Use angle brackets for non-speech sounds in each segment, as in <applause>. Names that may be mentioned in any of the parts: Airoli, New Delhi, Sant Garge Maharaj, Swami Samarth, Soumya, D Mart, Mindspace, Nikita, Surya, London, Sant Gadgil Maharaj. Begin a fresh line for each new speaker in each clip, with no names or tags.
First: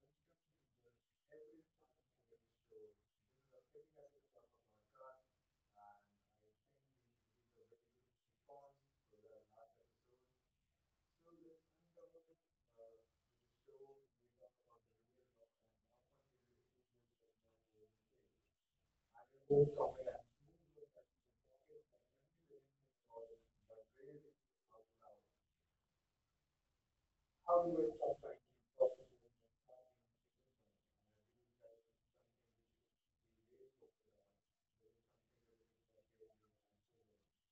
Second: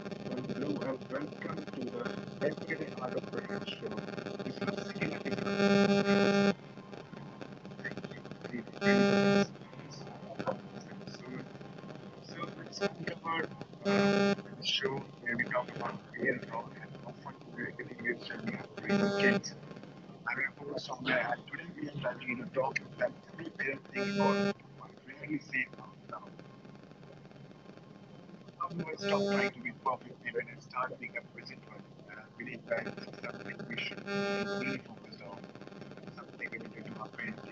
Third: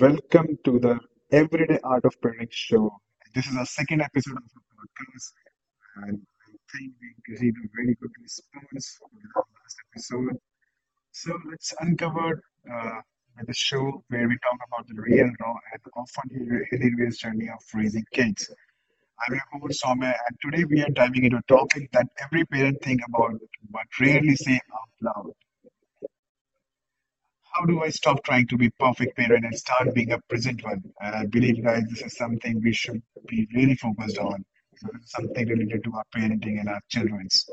welcome to the Everyday Art of Painting show. This is our second episode of the podcast, and I think we received a very good response for the last episode. So let's uncover uh, the show where we talk about the real, raw, and often hilarious journey of raising kids. I'm your host Soumya, and today we are diving into a topic that every parent think about but rarely say out loud. How do I stop trying to be perfect parent and start being a present one? And I believe, guys, this is something we should be really focused on. So this is something related to our parenting and our children's.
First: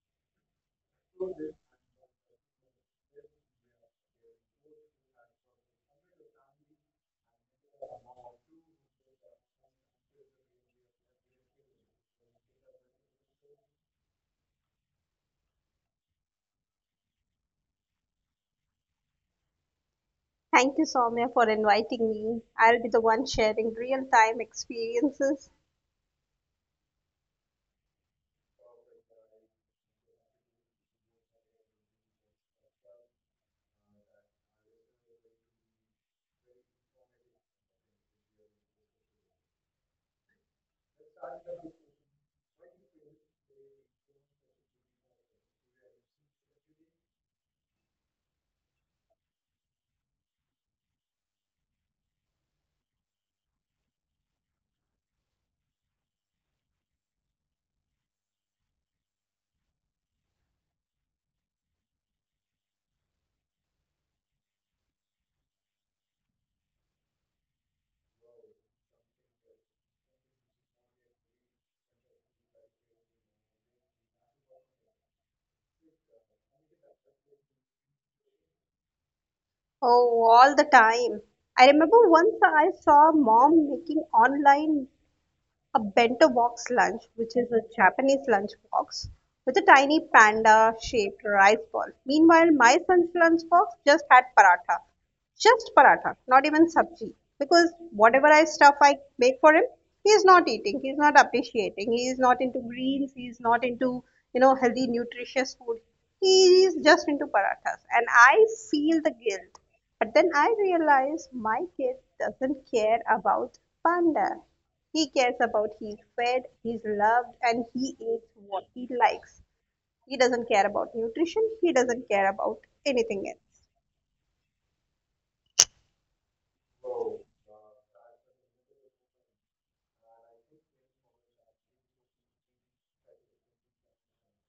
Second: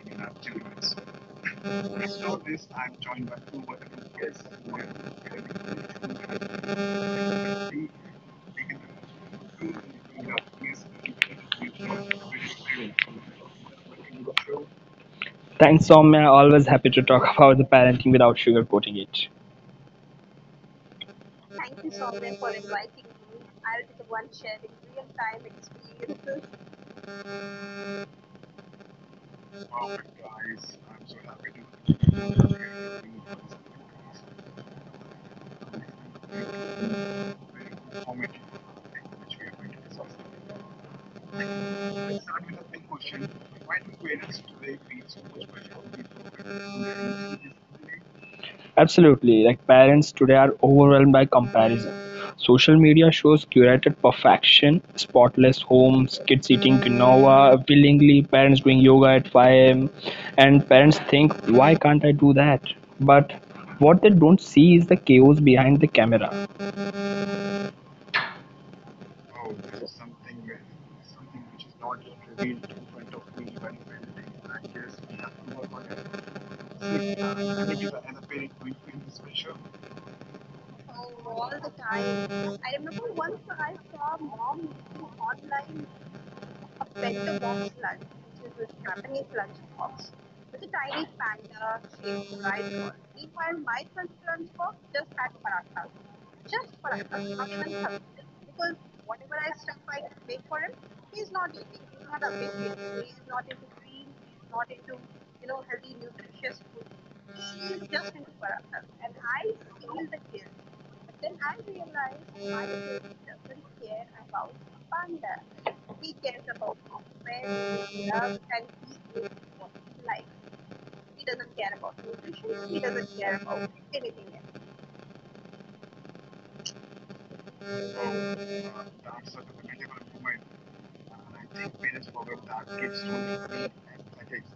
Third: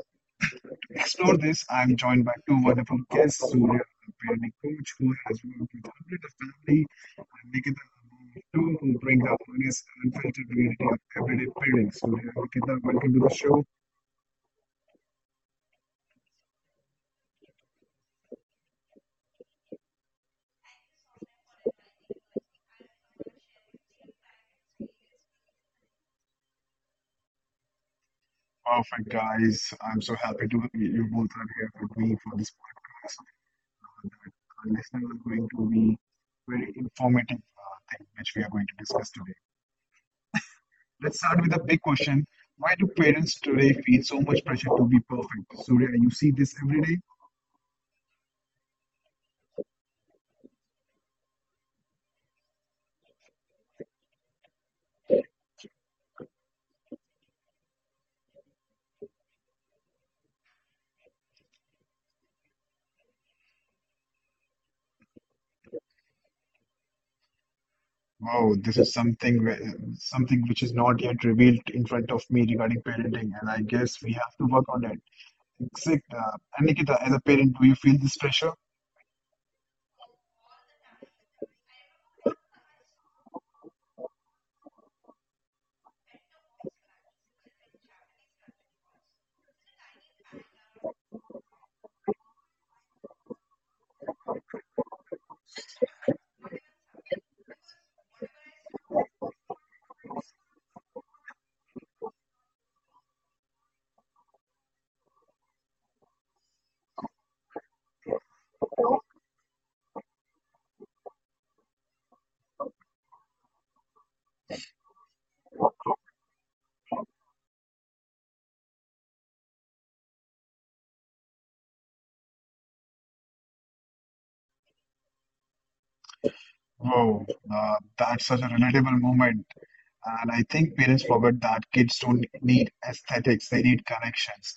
To explore this, I'm joined by two wonderful guests, Surya, a parenting coach who has worked with hundreds of families, and Nikita, who brings the honest and unfiltered reality of everyday parenting. Surya, Nikita, welcome to the show.
Thanks, Soumya. Always happy to talk <laughs> about the parenting without sugarcoating it.
Thank you, Soumya, for inviting me. I'll be the one sharing real time experiences.
Perfect, guys. I'm so happy to you both are here with me for this podcast. That our listeners are going to be very informative thing which we are going to discuss today. Let's start with a big question. Why do parents today feel so much pressure to be perfect? Surya, you see this every day?
Absolutely. Like parents today are overwhelmed by comparison. Social media shows curated perfection, spotless homes, kids eating quinoa willingly, parents doing yoga at 5 a.m. And parents think, why can't I do that? But what they don't see is the chaos behind the camera.
Wow, this is something something which is not yet revealed in front of me regarding parenting, and I guess we have to work on it. Except, and Nikita, as a parent, do you feel this pressure?
Oh, all the time. I remember once I saw mom making online a bento box lunch, which is a Japanese lunch box with a tiny panda shaped rice ball. Meanwhile, my son's lunch box just had paratha. Just paratha, not even sabji. Because whatever I stuff I make for him, he is not eating, he is not appreciating, he is not into greens, he is not into, you know, healthy, nutritious food. He is just into parathas. And I feel the guilt. But then I realize my kid doesn't care about panda. He cares about he's fed, he's loved, and he eats what he likes. He doesn't care about nutrition, he doesn't care about anything else.
Oh, that's such a relatable moment. And I think parents forget that kids don't need aesthetics, they need connections.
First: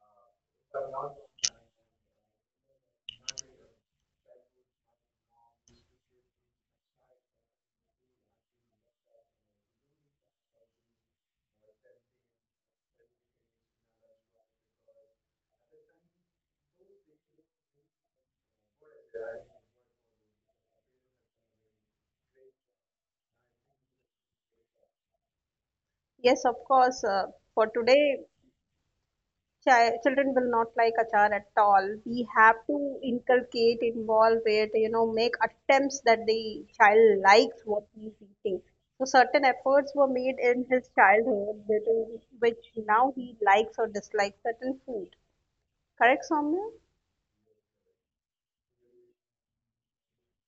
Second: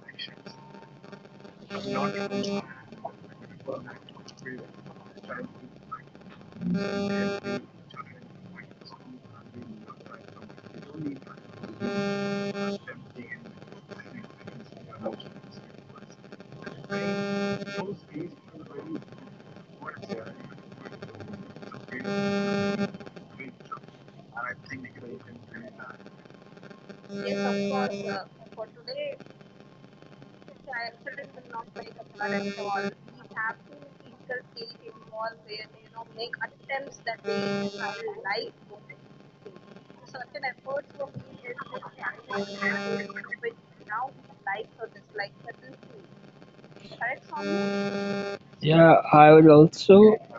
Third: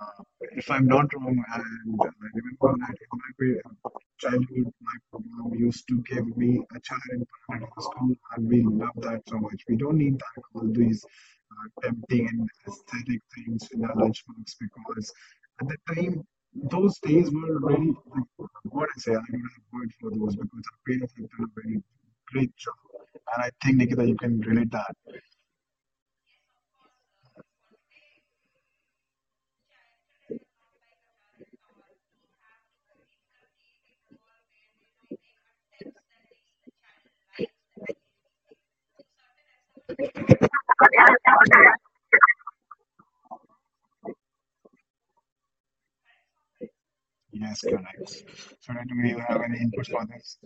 Uh, if I'm not wrong, and I remember that in my childhood, my mom used to give me a chart in primary school, and we love that so much. We don't need that all these tempting and aesthetic things in our lunchbox because at that time, those days were really like what I say. I don't have word for those because our parents have done a very great job, and I think Nikita, you can relate that.
Yes, of course, for today, children will not like achar at all. We have to inculcate, involve it, you know, make attempts that the child likes what he's eating. So certain efforts were made in his childhood, that is, which now he likes or dislikes certain food. Correct, Soumya?
Yes, correct. So,
Yeah,
do you
I
have
would
any input for
also.
this?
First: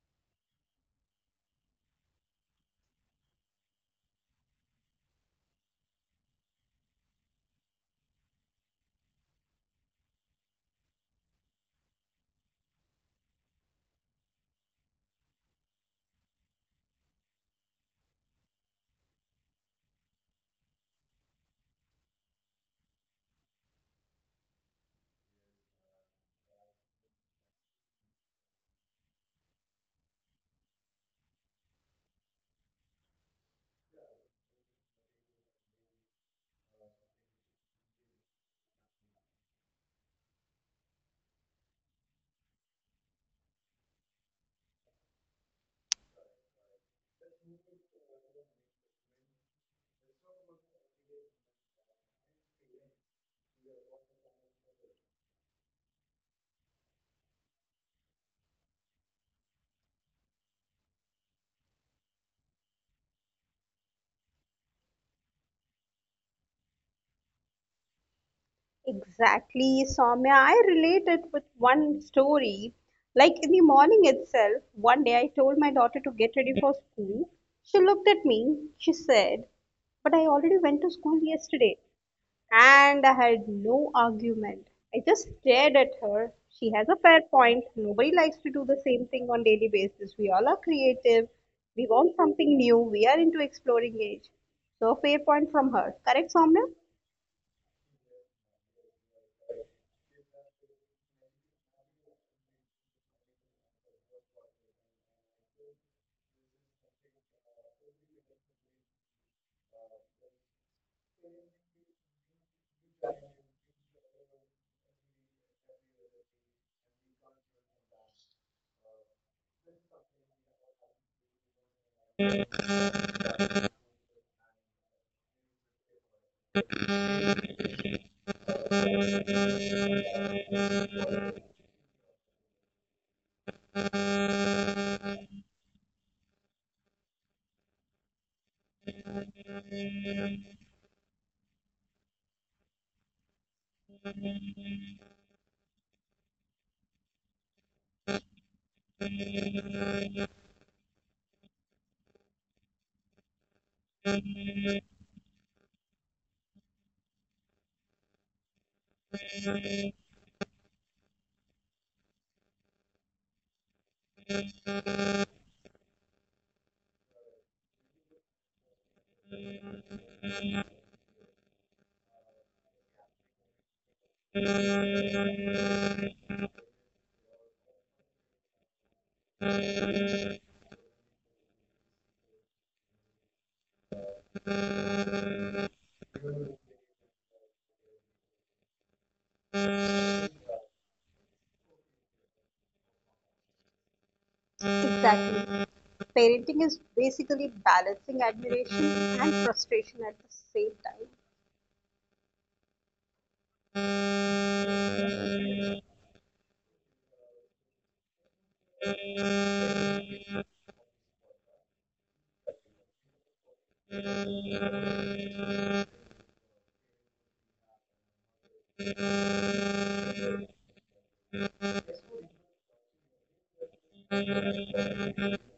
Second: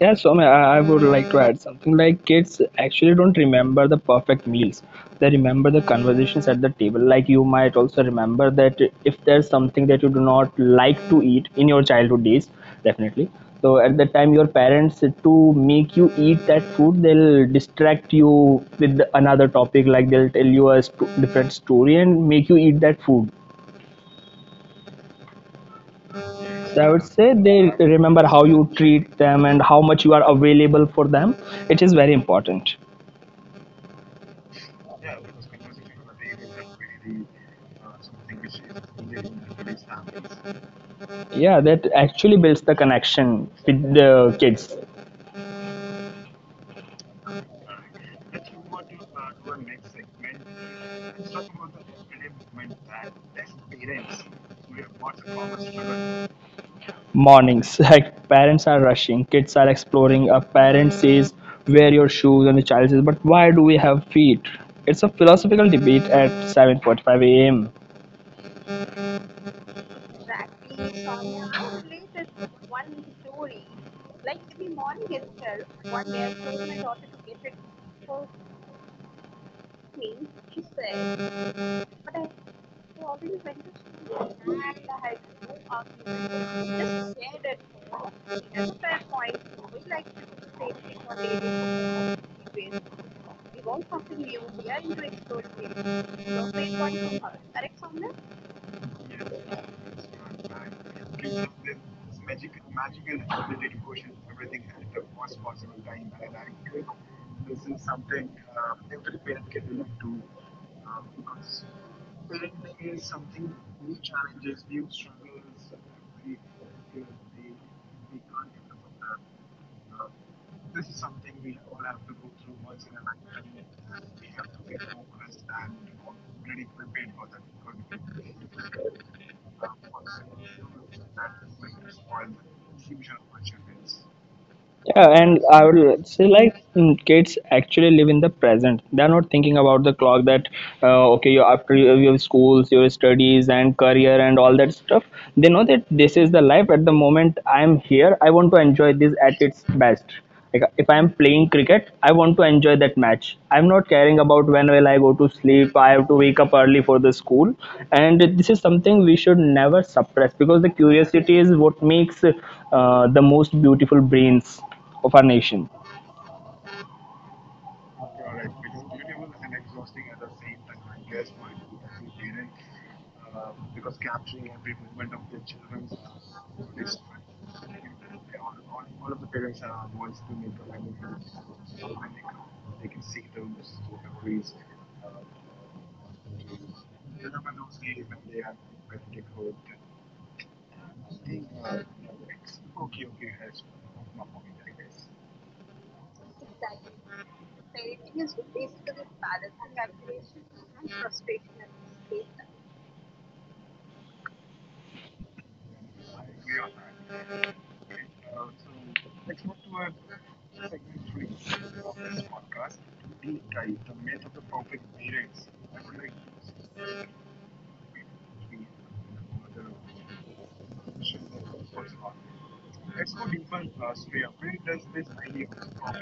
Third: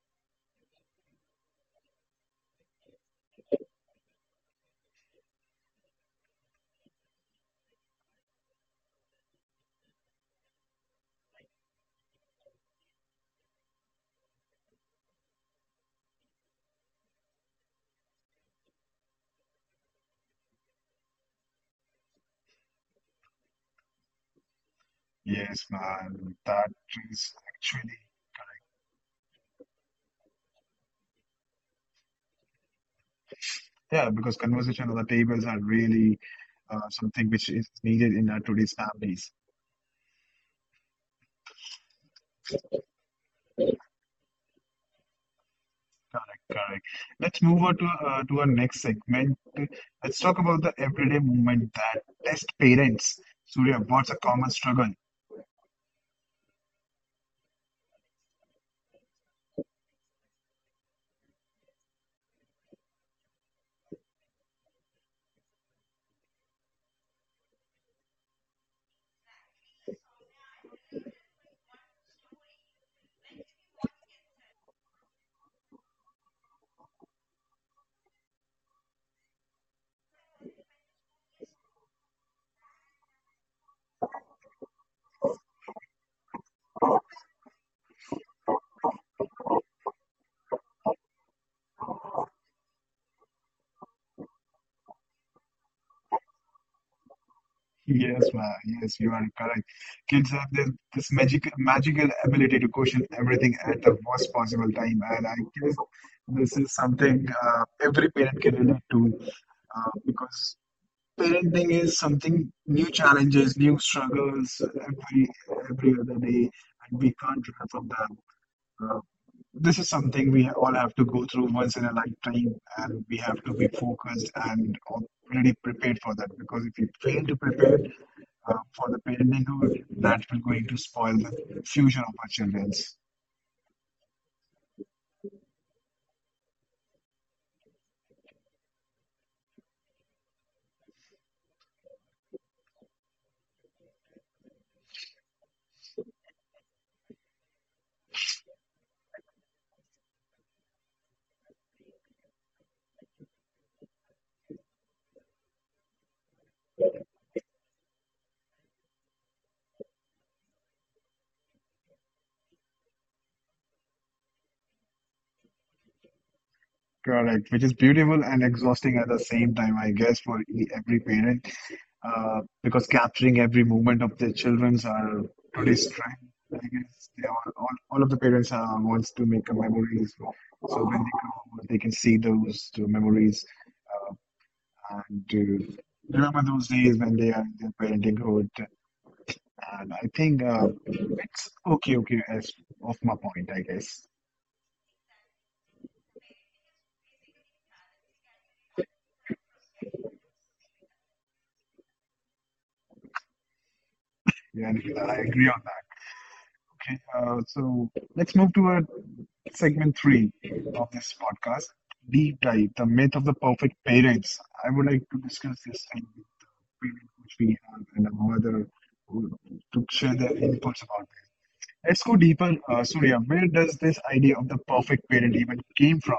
Yeah, so I would like to add something. Like kids actually don't remember the perfect meals. They remember the conversations at the table. Like you might also remember that if there's something that you do not like to eat in your childhood days, definitely. So at the time, your parents to make you eat that food, they'll distract you with another topic. Like they'll tell you a different story and make you eat that food.
Yes, man. That
So I would say
is
they
actually
remember how you treat them and how much you are available for them. It is very important.
yeah, because conversation on the tables are really something which is needed in our today's families.
Yeah, that actually builds the connection with the kids.
Correct, correct. Let's move on to to our next segment. Let's talk about the everyday movement that test parents. Surya, what's a common struggle?
Mornings, <laughs> like parents are rushing, kids are exploring. A parent says, "Wear your shoes," and the child says, "But why do we have feet?" It's a philosophical debate at 7:45 a.m.
Exactly, Soumya. I relate it with one story. Like in the morning itself, one day I told my daughter to get ready for school. She looked at me, she said, but I already went to school yesterday. And I had no argument. I just stared at her. She has a fair point. Nobody likes to do the same thing on daily basis. We all are creative. We want something new. We are into exploring age. So fair point from her. Correct,
Yes,
Soumya?
ma. Yes, you are correct. Kids have this magic magical ability to question everything at the worst possible time, and I guess this is something every parent can relate to because parenting is something new challenges, new struggles every every other day, and we can't run from that. Uh, this is something we all have to go through once in a lifetime, and we have to be focused and already prepared for that. Because if you fail to prepare for the parenthood, that will going to spoil the future of our children.
Yeah, and I would say like kids actually live in the present. They're not thinking about the clock that okay, you after your schools, your studies, and career, and all that stuff. They know that this is the life at the moment. I'm here. I want to enjoy this at its best. Like if I am playing cricket, I want to enjoy that match. I'm not caring about when will I go to sleep. I have to wake up early for the school, and this is something we should never suppress because the curiosity is what makes the most beautiful brains of our nation.
Correct, which is beautiful and exhausting at the same time, I guess, for every parent. Uh, because capturing every movement of their children's are today's trend. I guess they all of the parents wants to make a memories, so when they grow, up, they can see those memories uh, and to remember those days when they are in their parenthood. And I think it's okay, as of my point, I guess.
Exactly. Parenting is basically balancing admiration and frustration at the same time.
Yeah, and I agree on Okay, so let's move to our segment three of this podcast, deep dive, the myth of the perfect parents. I would like to discuss this thing with the parent which we have and our mother who- to share their inputs about it. Let's go deeper, Surya. Where does this idea of the perfect parent even came from?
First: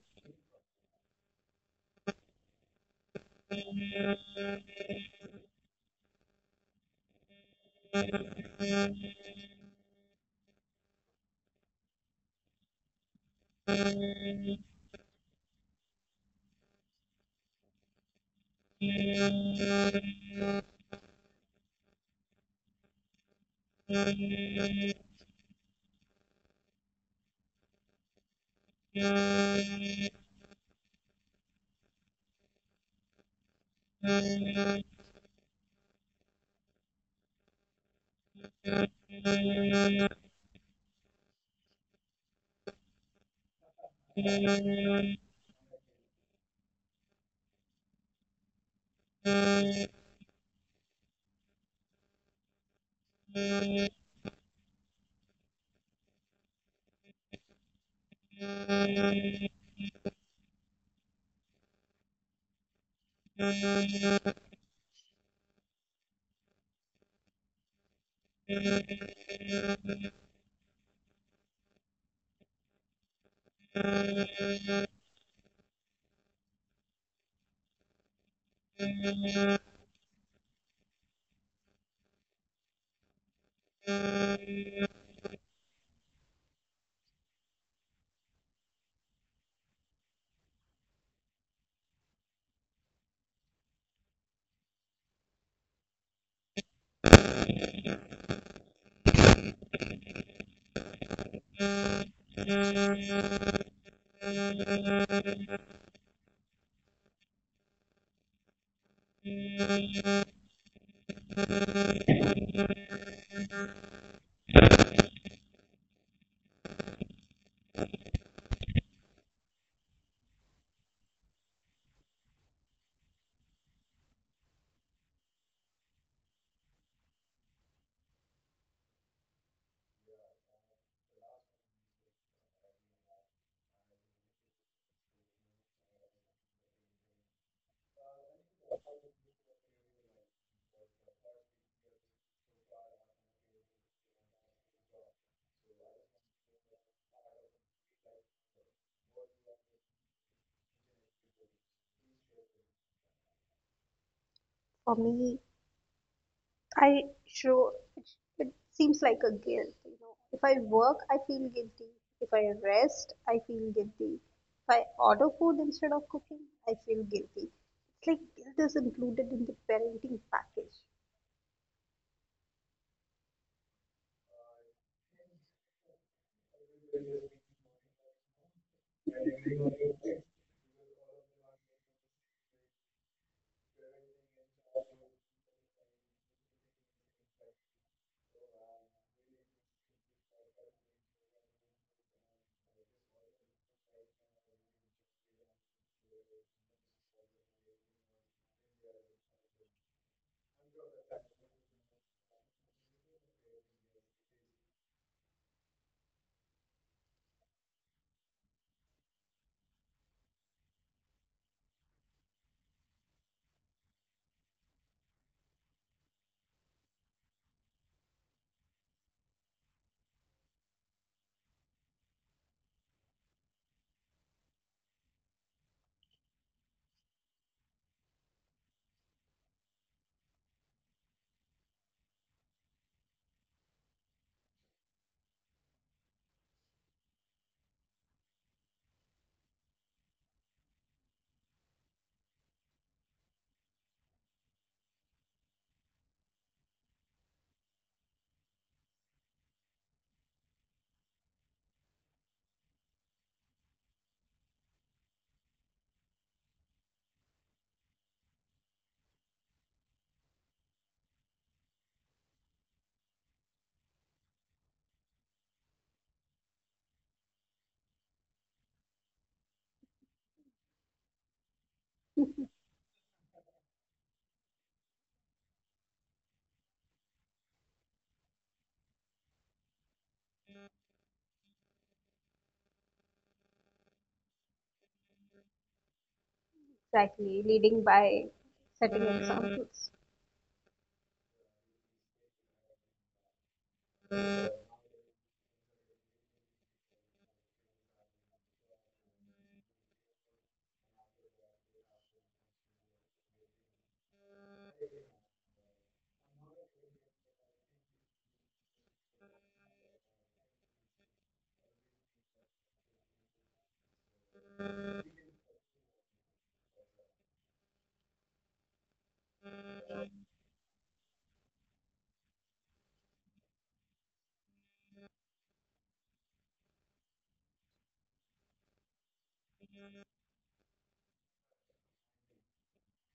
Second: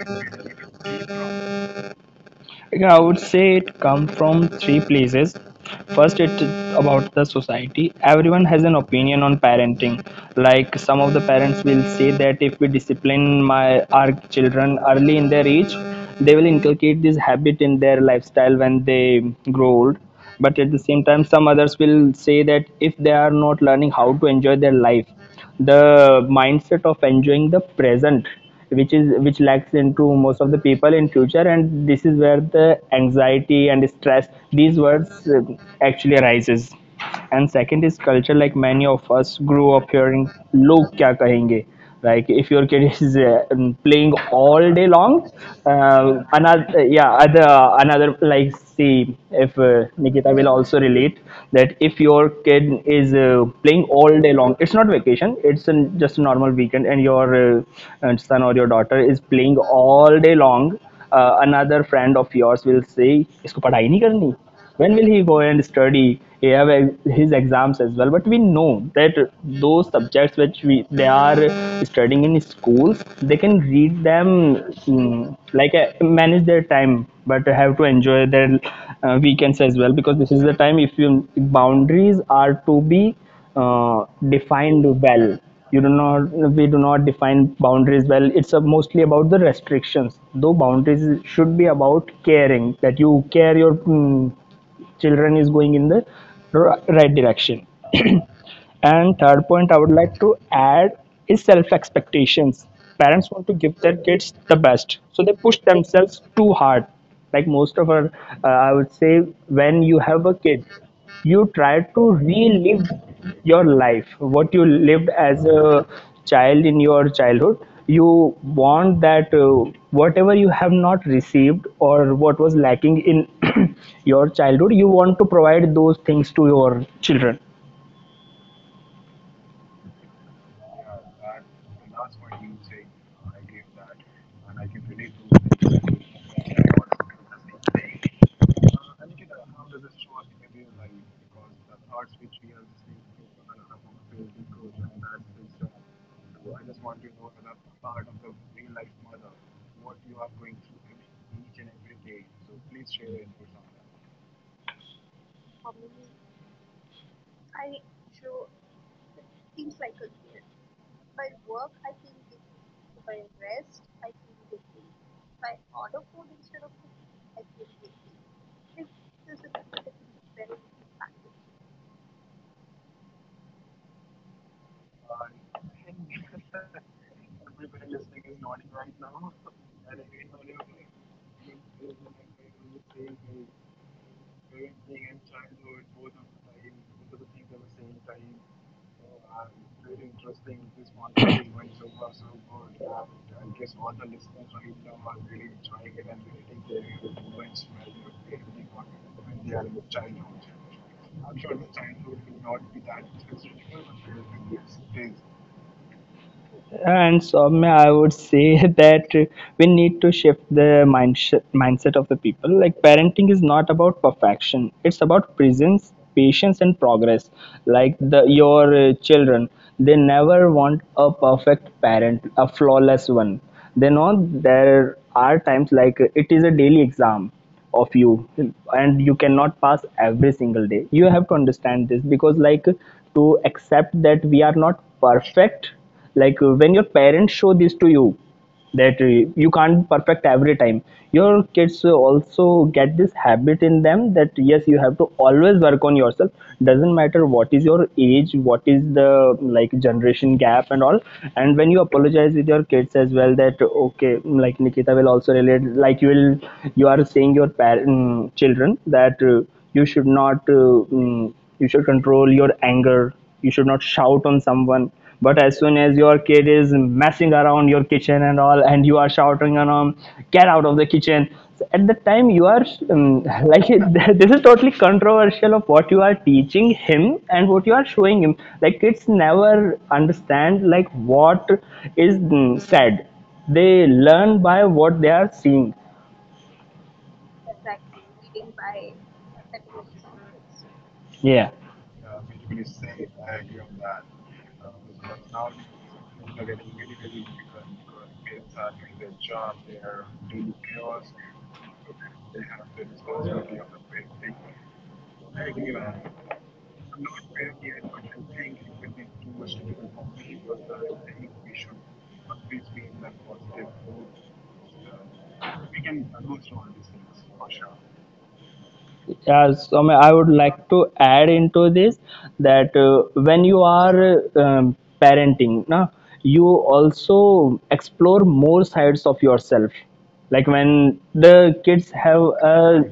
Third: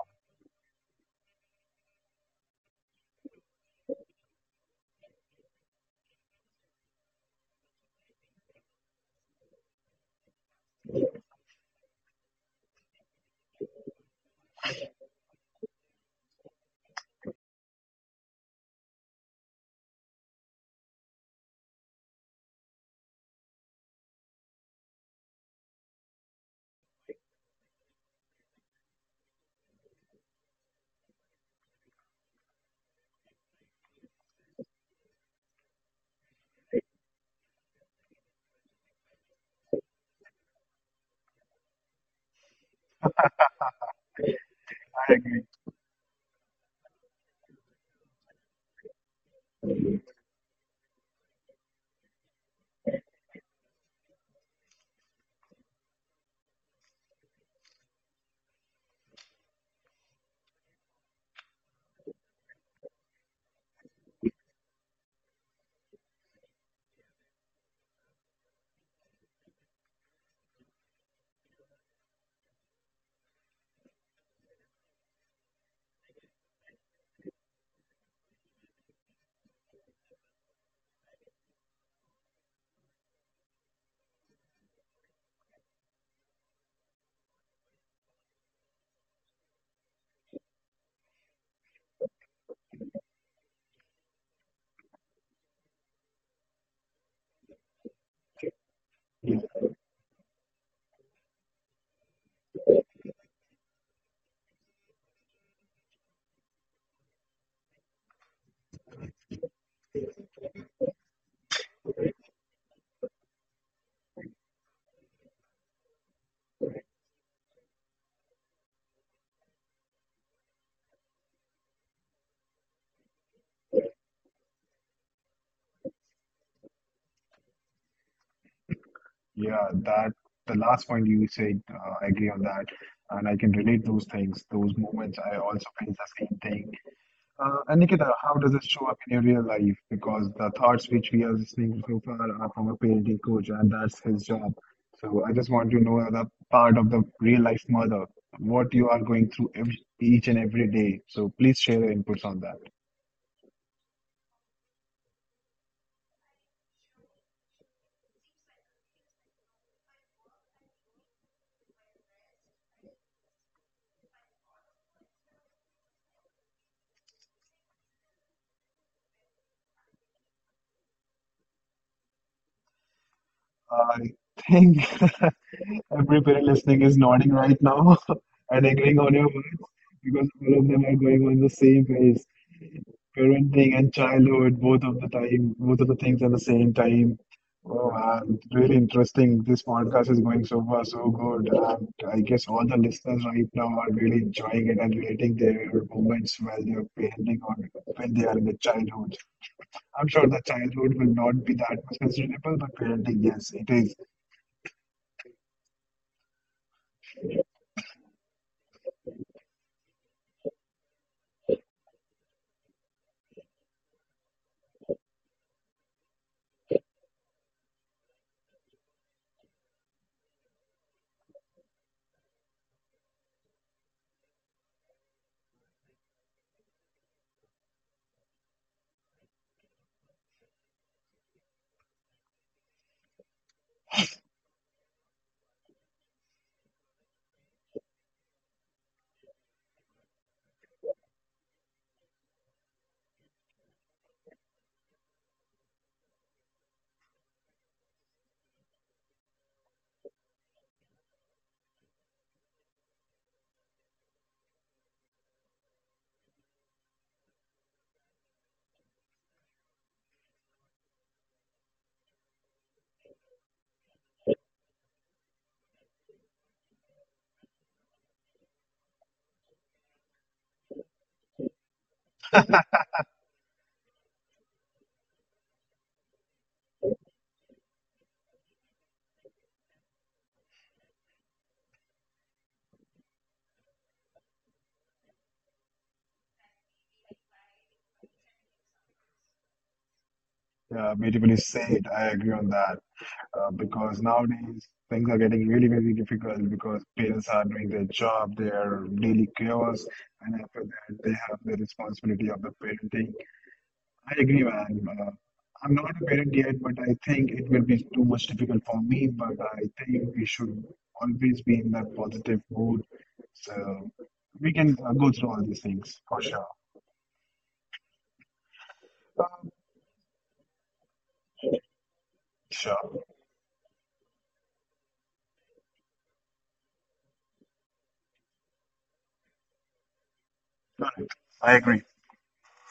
Again, I would say it come from 3 places. First, it's about the society. Everyone has an opinion on parenting. Like some of the parents will say that if we discipline my our children early in their age, they will inculcate this habit in their lifestyle when they grow old. But at the same time, some others will say that if they are not learning how to enjoy their life, the mindset of enjoying the present which lacks into most of the people in future, and this is where the anxiety and stress, these words, actually arises. And second is culture. Like many of us grew up hearing log kya kahenge. Like if your kid is playing all day
I
long,
agree.
another yeah other another like see, if Nikita will also relate, that if your kid is playing all day long, it's not vacation, it's just a normal weekend and your and son or your daughter is playing all day long, another friend of yours will say, isko padhai nahi karni, when will he go and study, he have his exams as well. But we know that those subjects which we they are studying in schools, they can read them, like manage their time, but have to enjoy their weekends as well. Because this is the time, if you boundaries are to be defined well, you do not, we do not define boundaries well, it's mostly about the restrictions, though boundaries should be about caring, that you care your children is going in the right direction. <clears throat> And third point I would like to add is self expectations. Parents want to give their kids the best, so they push themselves too hard. Like most of our, I would say, when you have a kid, you try to relive your life, what you lived as a child in your childhood. You want that whatever you have not received or what was lacking in <clears throat> your childhood, you want to provide those things to your children.
Yeah, that the last point you said, I agree on that, and I can relate those things, those moments. I also felt the same thing. And Nikita, how does this show up in your real life? Because the thoughts which we are listening so far are from a parenting coach, and that's his job. So I just want to know the part of the real life mother, what you are going through every, each and every day. So please share your inputs on that.
For me, I show it seems like a guilt. You know, if I work, I feel guilty. If I rest, I feel guilty. If I order food instead of cooking, I feel guilty. It's like guilt is included in the parenting package.
I think <laughs> everybody listening is nodding right now <laughs> and agreeing on your words because all of them are going on the same page. Parenting and childhood, both of the time, both of the things at the same time. Oh man, really interesting. This podcast is going so far, so good. And I guess all the listeners right now are really enjoying it and relating their moments while they're parenting or when they are in the childhood. I'm sure the childhood will not be that much considerable, but parenting, yes, it is.
And Soumya, I would say <laughs> that we need to shift the mindset of the people. Like parenting is not about perfection; it's about presence, patience, and progress. Like the your children, they never want a perfect parent, a flawless one. They know there are times, like it is a daily exam of you, and you cannot pass every single day. You have to understand this, because like, to accept that we are not perfect, like when your parents show this to you that you can't perfect every time, your kids also get this habit in them, that yes, you have to always work on yourself, doesn't matter what is your age, what is the like generation gap and all. And when you apologize with your kids as well, that okay, like Nikita will also relate, like you are saying your parent children that you should not you should control your anger, you should not shout on someone, but as soon as your kid is messing around your kitchen and all, and you are shouting on him, get out of the kitchen. So at that time, you are <laughs> like this is totally controversial of what you are teaching him and what you are showing him. Like kids never understand like what is said. They learn by what they are seeing.
Exactly, leading by setting examples.
Yeah,
Yeah.
beautifully said. I agree on that. Because nowadays things are getting really, really difficult because parents are doing their job, their daily chaos, and after that they have the responsibility of the parenting. I agree, man. I'm not a parent yet, but I think it will be too much difficult for me. But I think we should always be in that positive mood, so we can go through all these things for sure.
Yes, I would like to add into this that
Sure,
when you are parenting, na, you also explore more sides of yourself. Like when the
I
kids
agree.
have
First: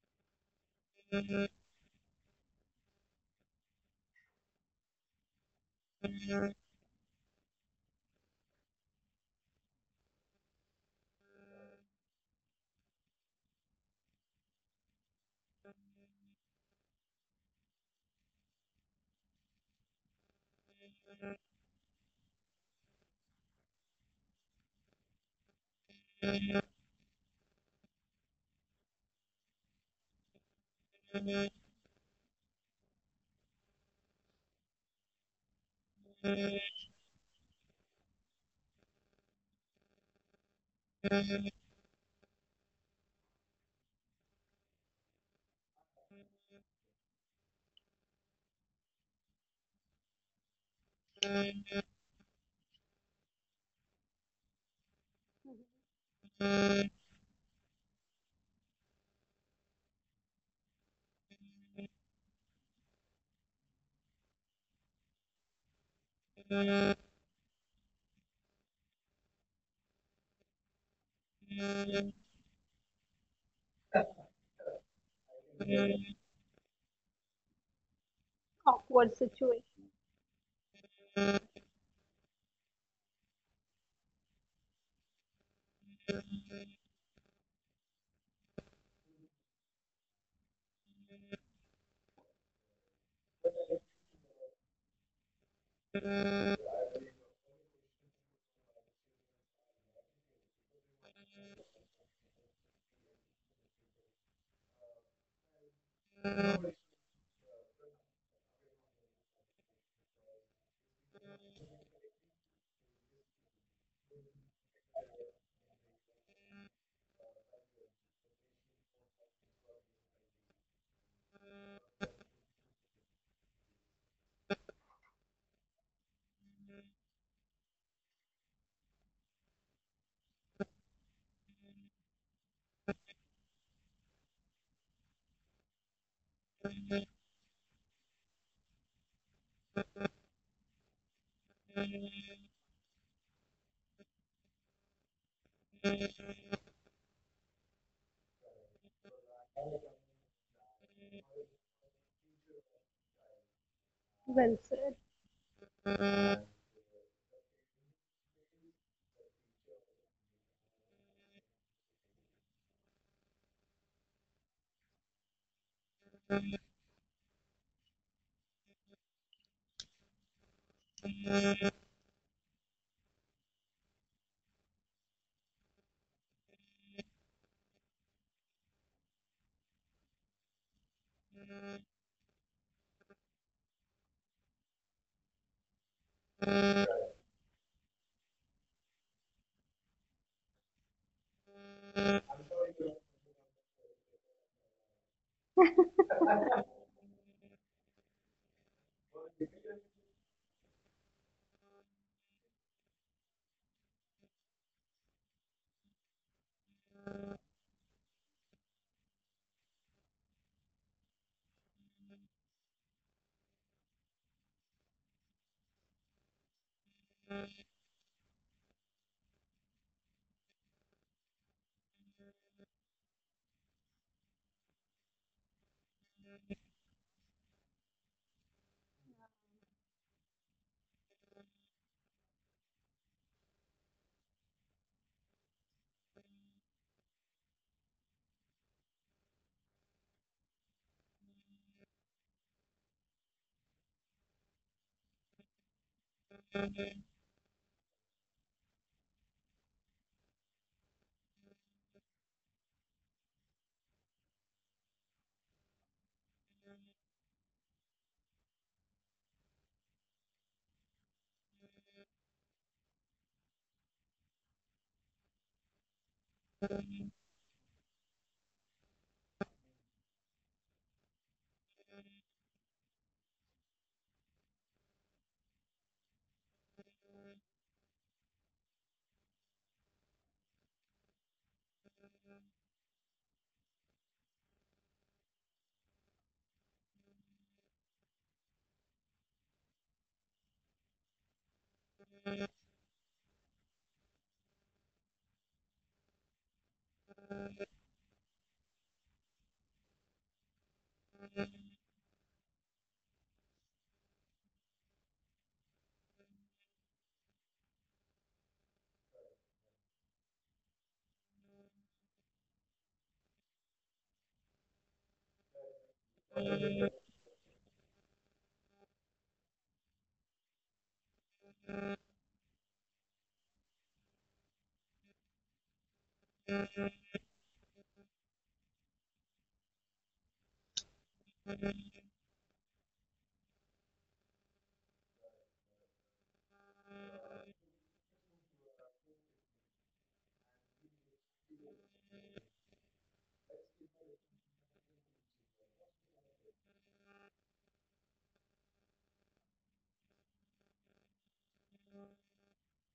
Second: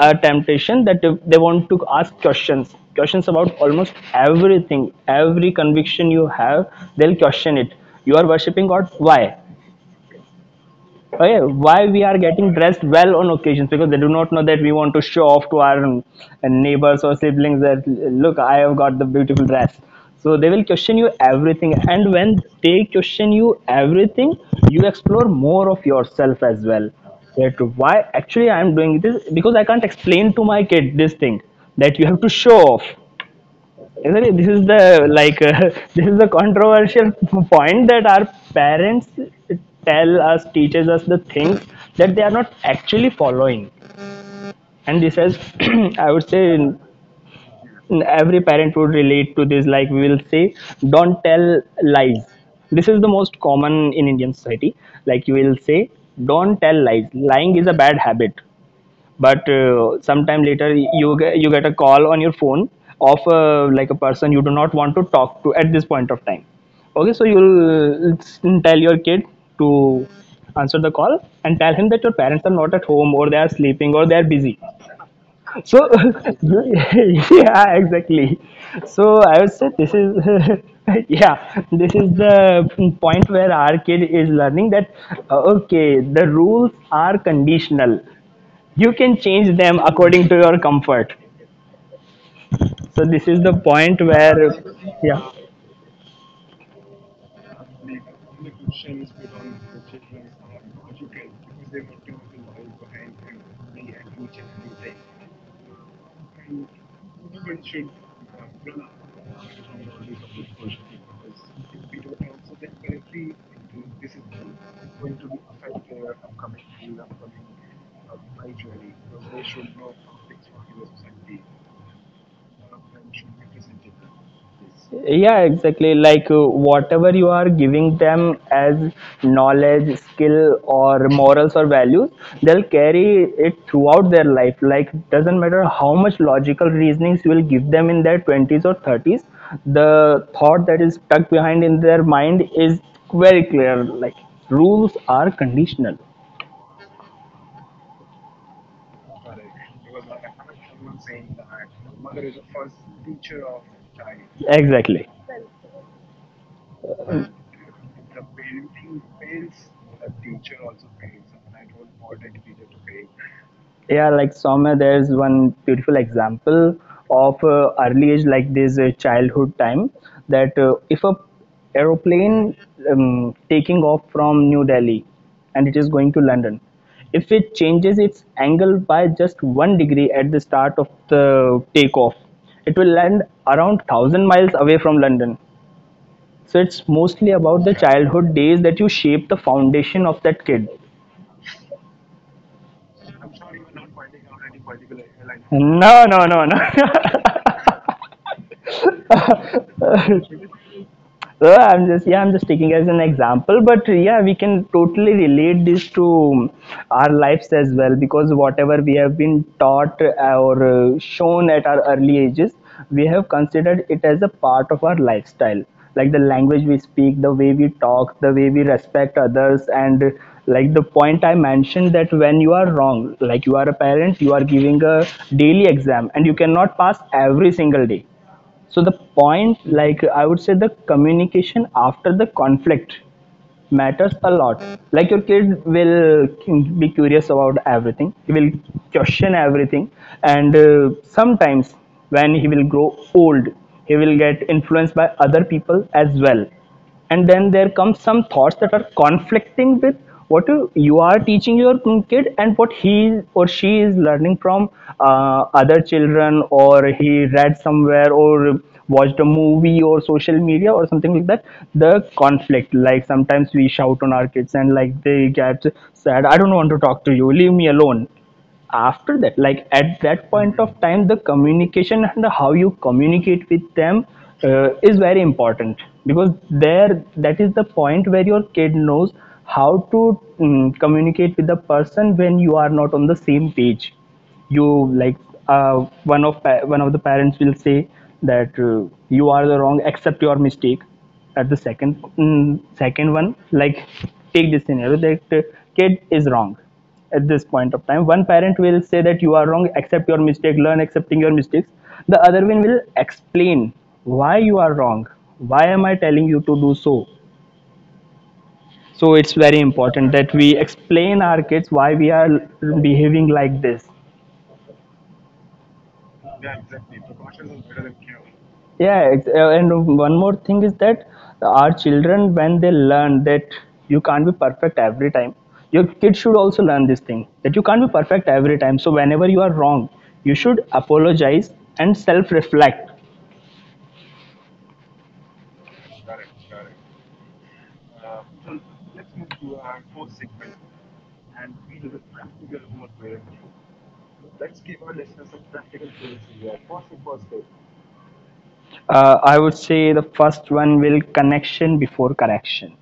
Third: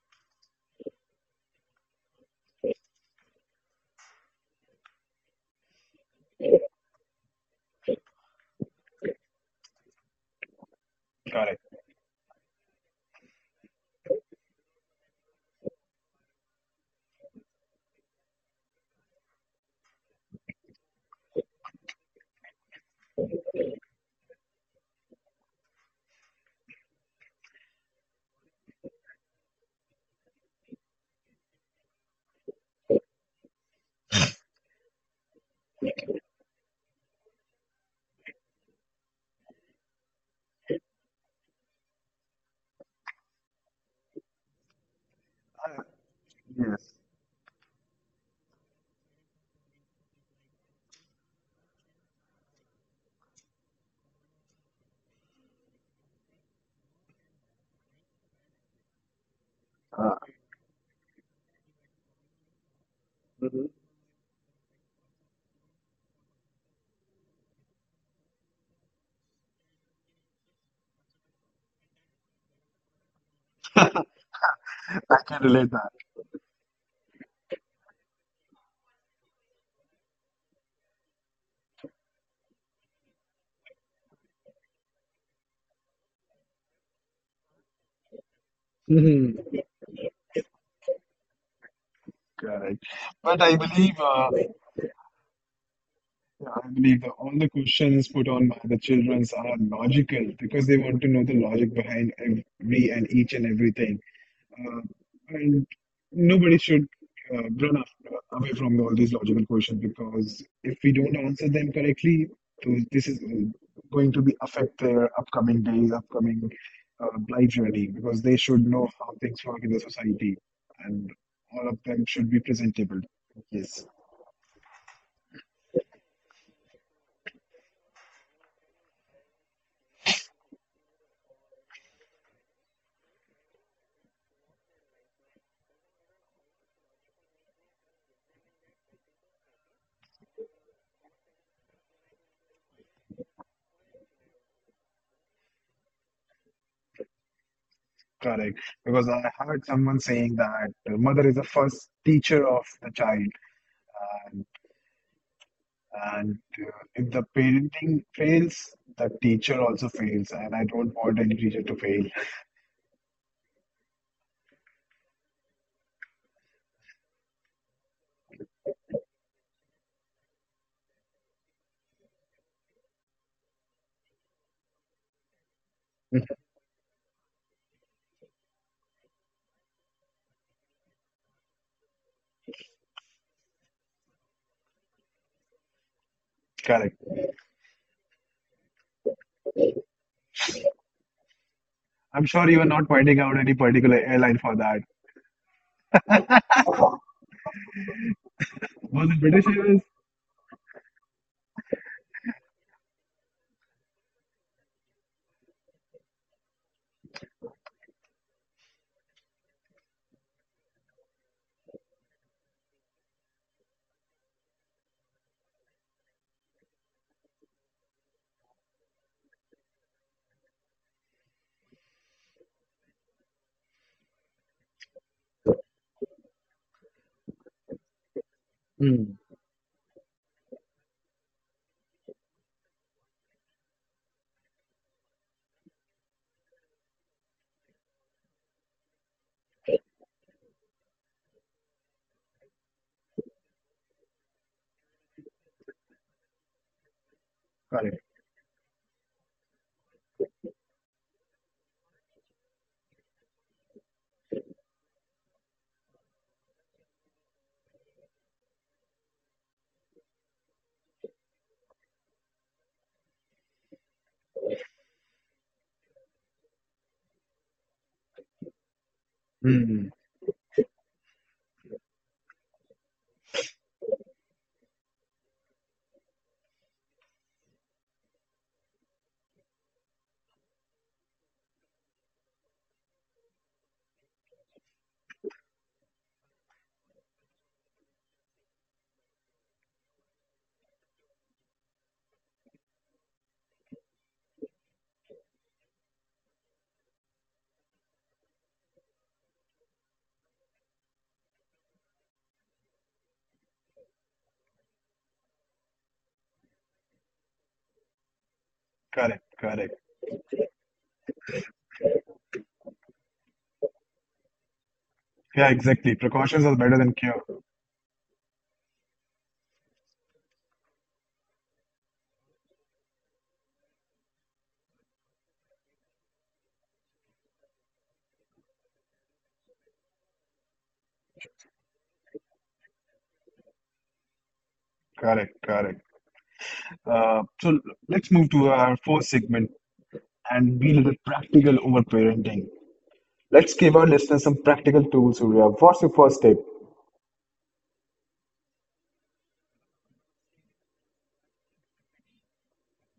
a temptation, that if they want to ask questions, questions about almost everything, every conviction you have, they'll question it. You are worshipping God, why? Okay,
Got it.
why we are getting dressed well on occasions, because they do not know that we want to show off to our neighbors or siblings, that look, I have got the beautiful dress. So they will question you everything, and when they question you everything, you explore more of yourself as well, that why actually I am doing this, because I can't explain to my kid this thing, that you have to show off. Isn't it? This is the like <laughs> this is the controversial <laughs> point, that our parents tell us, teaches us the things that they are not actually following, and this has, <clears throat> I would say,
Yes,
in every parent would relate to this. Like we will say, don't tell lies. This is the most common in Indian society. Like you will say, don't tell lies. Lying is a bad habit, but sometime later you get a call on your phone of like a person you do not want to talk to at this point of time. Okay, so you'll tell your kid to answer the call and tell him that your parents are not at home, or they are sleeping, or they are
I
busy.
can relate that.
So <laughs> yeah, exactly.
Awkward
So I
situation.
would say this is <laughs> yeah, this is the point where our kid is learning that okay, the rules are conditional, you can change them according to your comfort.
Correct. But
So
I
this is the
believe,
point where
yeah, I believe that all the questions put on by the children are logical because they want to know the logic behind every and each and everything. Uh, and nobody should run af away from all these logical questions because if we don't answer them correctly, this is going to be affect their upcoming days,
yeah
upcoming
coming.
uh, life journey because they should know how things work in the society and all of them should be presentable. Yes.
Yes. Yeah, exactly. Like whatever you are giving them as knowledge, skill, or morals, or values, they'll carry it throughout their life. Like doesn't matter how much logical reasonings you will give them in their 20s or 30s, the thought that is stuck behind in their mind is very clear, like rules are conditional.
Correct. Because I heard someone saying that the mother is the first teacher of the child, and,
Well said.
Exactly.
and if the parenting fails, the teacher also fails, and I don't want any teacher to fail.
Yeah, like somewhere there's one beautiful example of early age, like this childhood time, that if a aeroplane taking off from New Delhi and it is going to London, if it changes its angle by just 1 degree at the start of the takeoff, it will land around 1,000 miles away from London. So it's
Correct.
mostly about the yeah childhood days that you shape the foundation of that kid.
I'm sure you are not pointing out any particular airline for that.
No, no, no, no.
Was it British Airways?
So I'm just yeah, I'm just taking as an example, but yeah, we can totally relate this to our lives as well because whatever we have been taught or shown at our early ages, we have considered it as a part of our lifestyle, like the language we speak, the way we talk, the way we respect others, and like the point I mentioned that when you are wrong, like you are a parent, you are giving a daily exam and you cannot pass every single day. So the
Mm.
point, like, I would say the communication after the conflict matters a lot. Like, your kid will be curious about everything. He will question everything. And sometimes when he will grow old, he will get influenced by other people as well, and then
Correct.
there comes some thoughts that are conflicting with what you are teaching your kid and what he or she is learning from other children, or he read somewhere or watched a movie or social media or something like that. The conflict, like, sometimes we shout on our kids and like they get sad. I don't want to talk to you, leave me alone. After that, like,
Mm.
at that point of time, the communication and how you communicate with them is very important, because there, that is the point where your kid knows how to communicate with the person when you are not on the same page. You, like, uh, one of the parents will say that you are the wrong, accept your mistake. At the second one, like, take this scenario that kid is wrong. At this point of time, one parent will say that you are wrong, accept your mistake, learn accepting your mistakes. The other one will explain why you are wrong, why am I telling you to do so.
Correct.
So
Correct.
it's very important that we explain our kids why we are behaving like this.
Yeah, exactly. Precautions are better than cure.
Yeah, and one more thing is that our children, when they learn that you can't be perfect every time, your kids should also learn this thing that you can't be perfect every time. So, whenever you are wrong, you should apologize and self reflect.
Correct. Correct. So let's move to our fourth segment and be a little practical over parenting. Let's give our listeners some practical tools, Surya. What's your first tip?
I would say the first one will connection before correction.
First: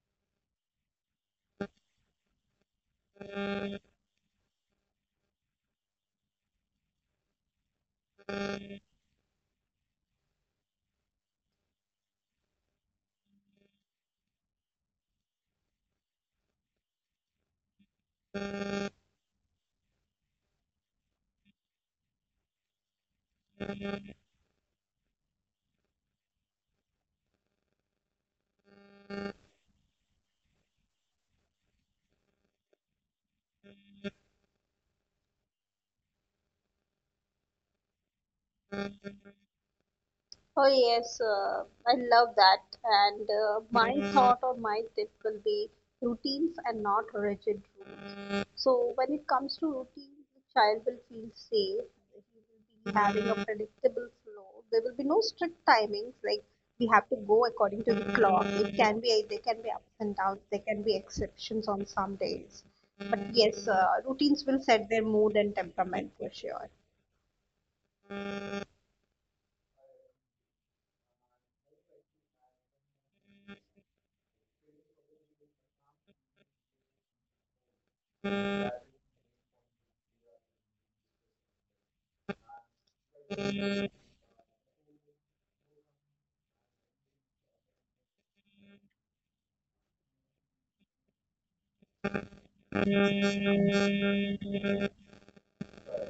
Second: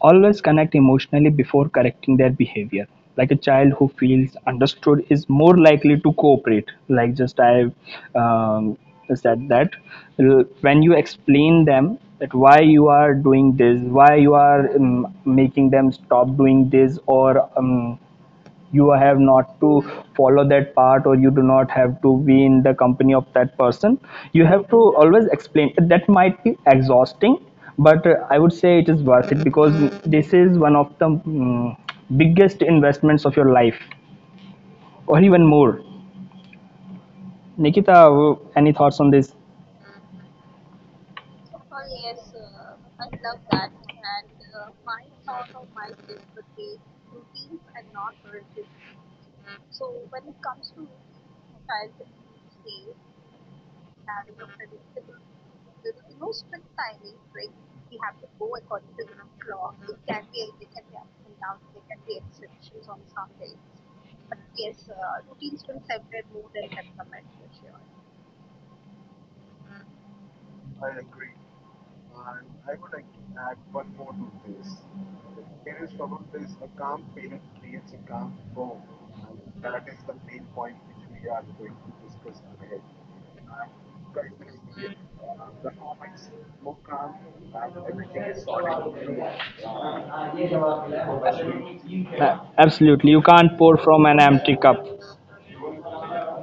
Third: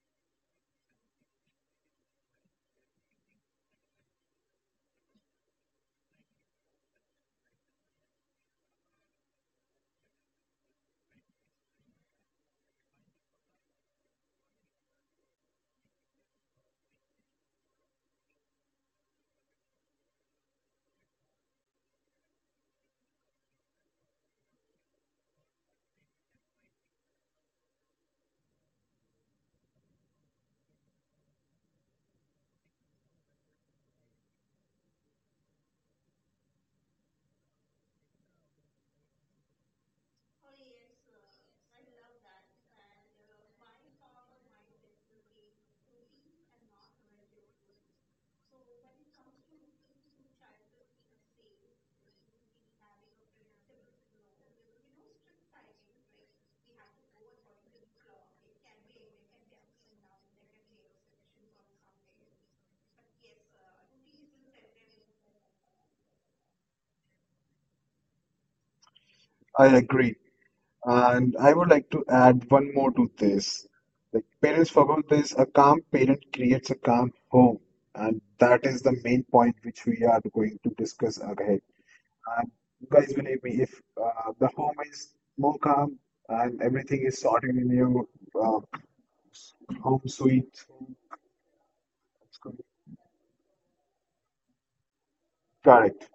Always connect emotionally before correcting their behavior. Like a child who feels understood is more likely to cooperate. Like, just I um, said that, when you explain them that why you are doing this, why you are making them stop doing this, or you have not to follow that part, or you do not have to be in the company of that person, you have to always explain. That might be exhausting, but I would say it is worth it, because this is one of the biggest investments of your life, or even more. Nikita, any thoughts on this?
Oh yes, I love that. And my thought or my tip will be routines and not rigid rules. So when it comes to routines, the child will feel safe. He will be having a predictable flow. There will be no strict timings like we have to go according to the clock. It can be There can be ups and downs. There can be exceptions on some days. But yes, routines will set their mood and temperament for sure.
I agree. And I would like to add one more to this. Like parents forgot this, a calm parent creates a calm home. And that is the main point which we are going to discuss ahead. And you guys believe me, if the home is more calm and everything is sorted in your uh, home suite, it's going to
Absolutely, you can't pour from an empty cup.
be correct.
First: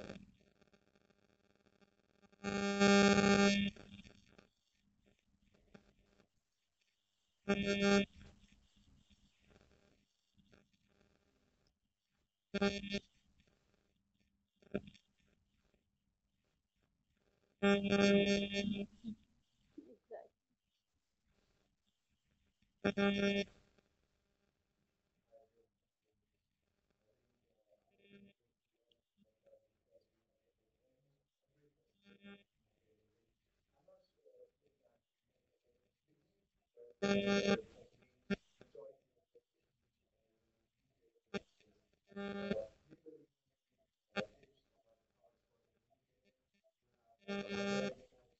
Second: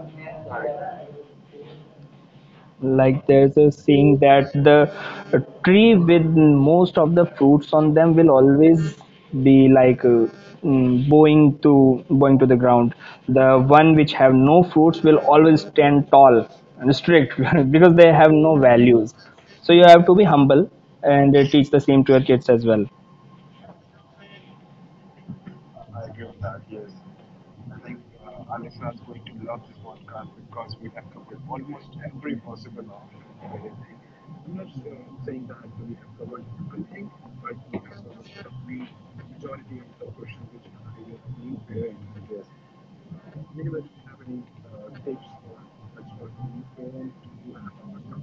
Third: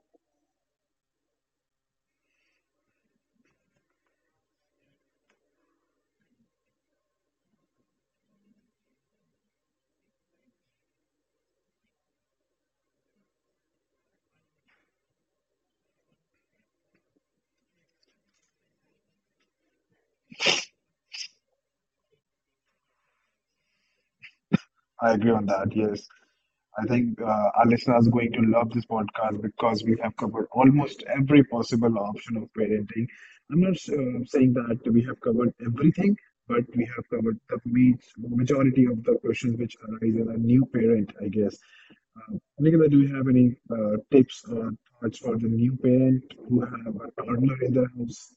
Like, there's a saying that the tree with most of the fruits on them will always be like bowing to the ground. The one which have no fruits will always stand tall and strict <laughs> because they have no values. So you have to be humble, and teach the same to your kids as well.
I agree on that, yes. I think our listeners are going to love this podcast because we have covered almost every possible option of parenting. I'm not saying that we have covered everything, but we have covered the majority of the questions which arise in a new parent, I guess. Nicola, do you have any tips or thoughts for the new parent who have a toddler in their house?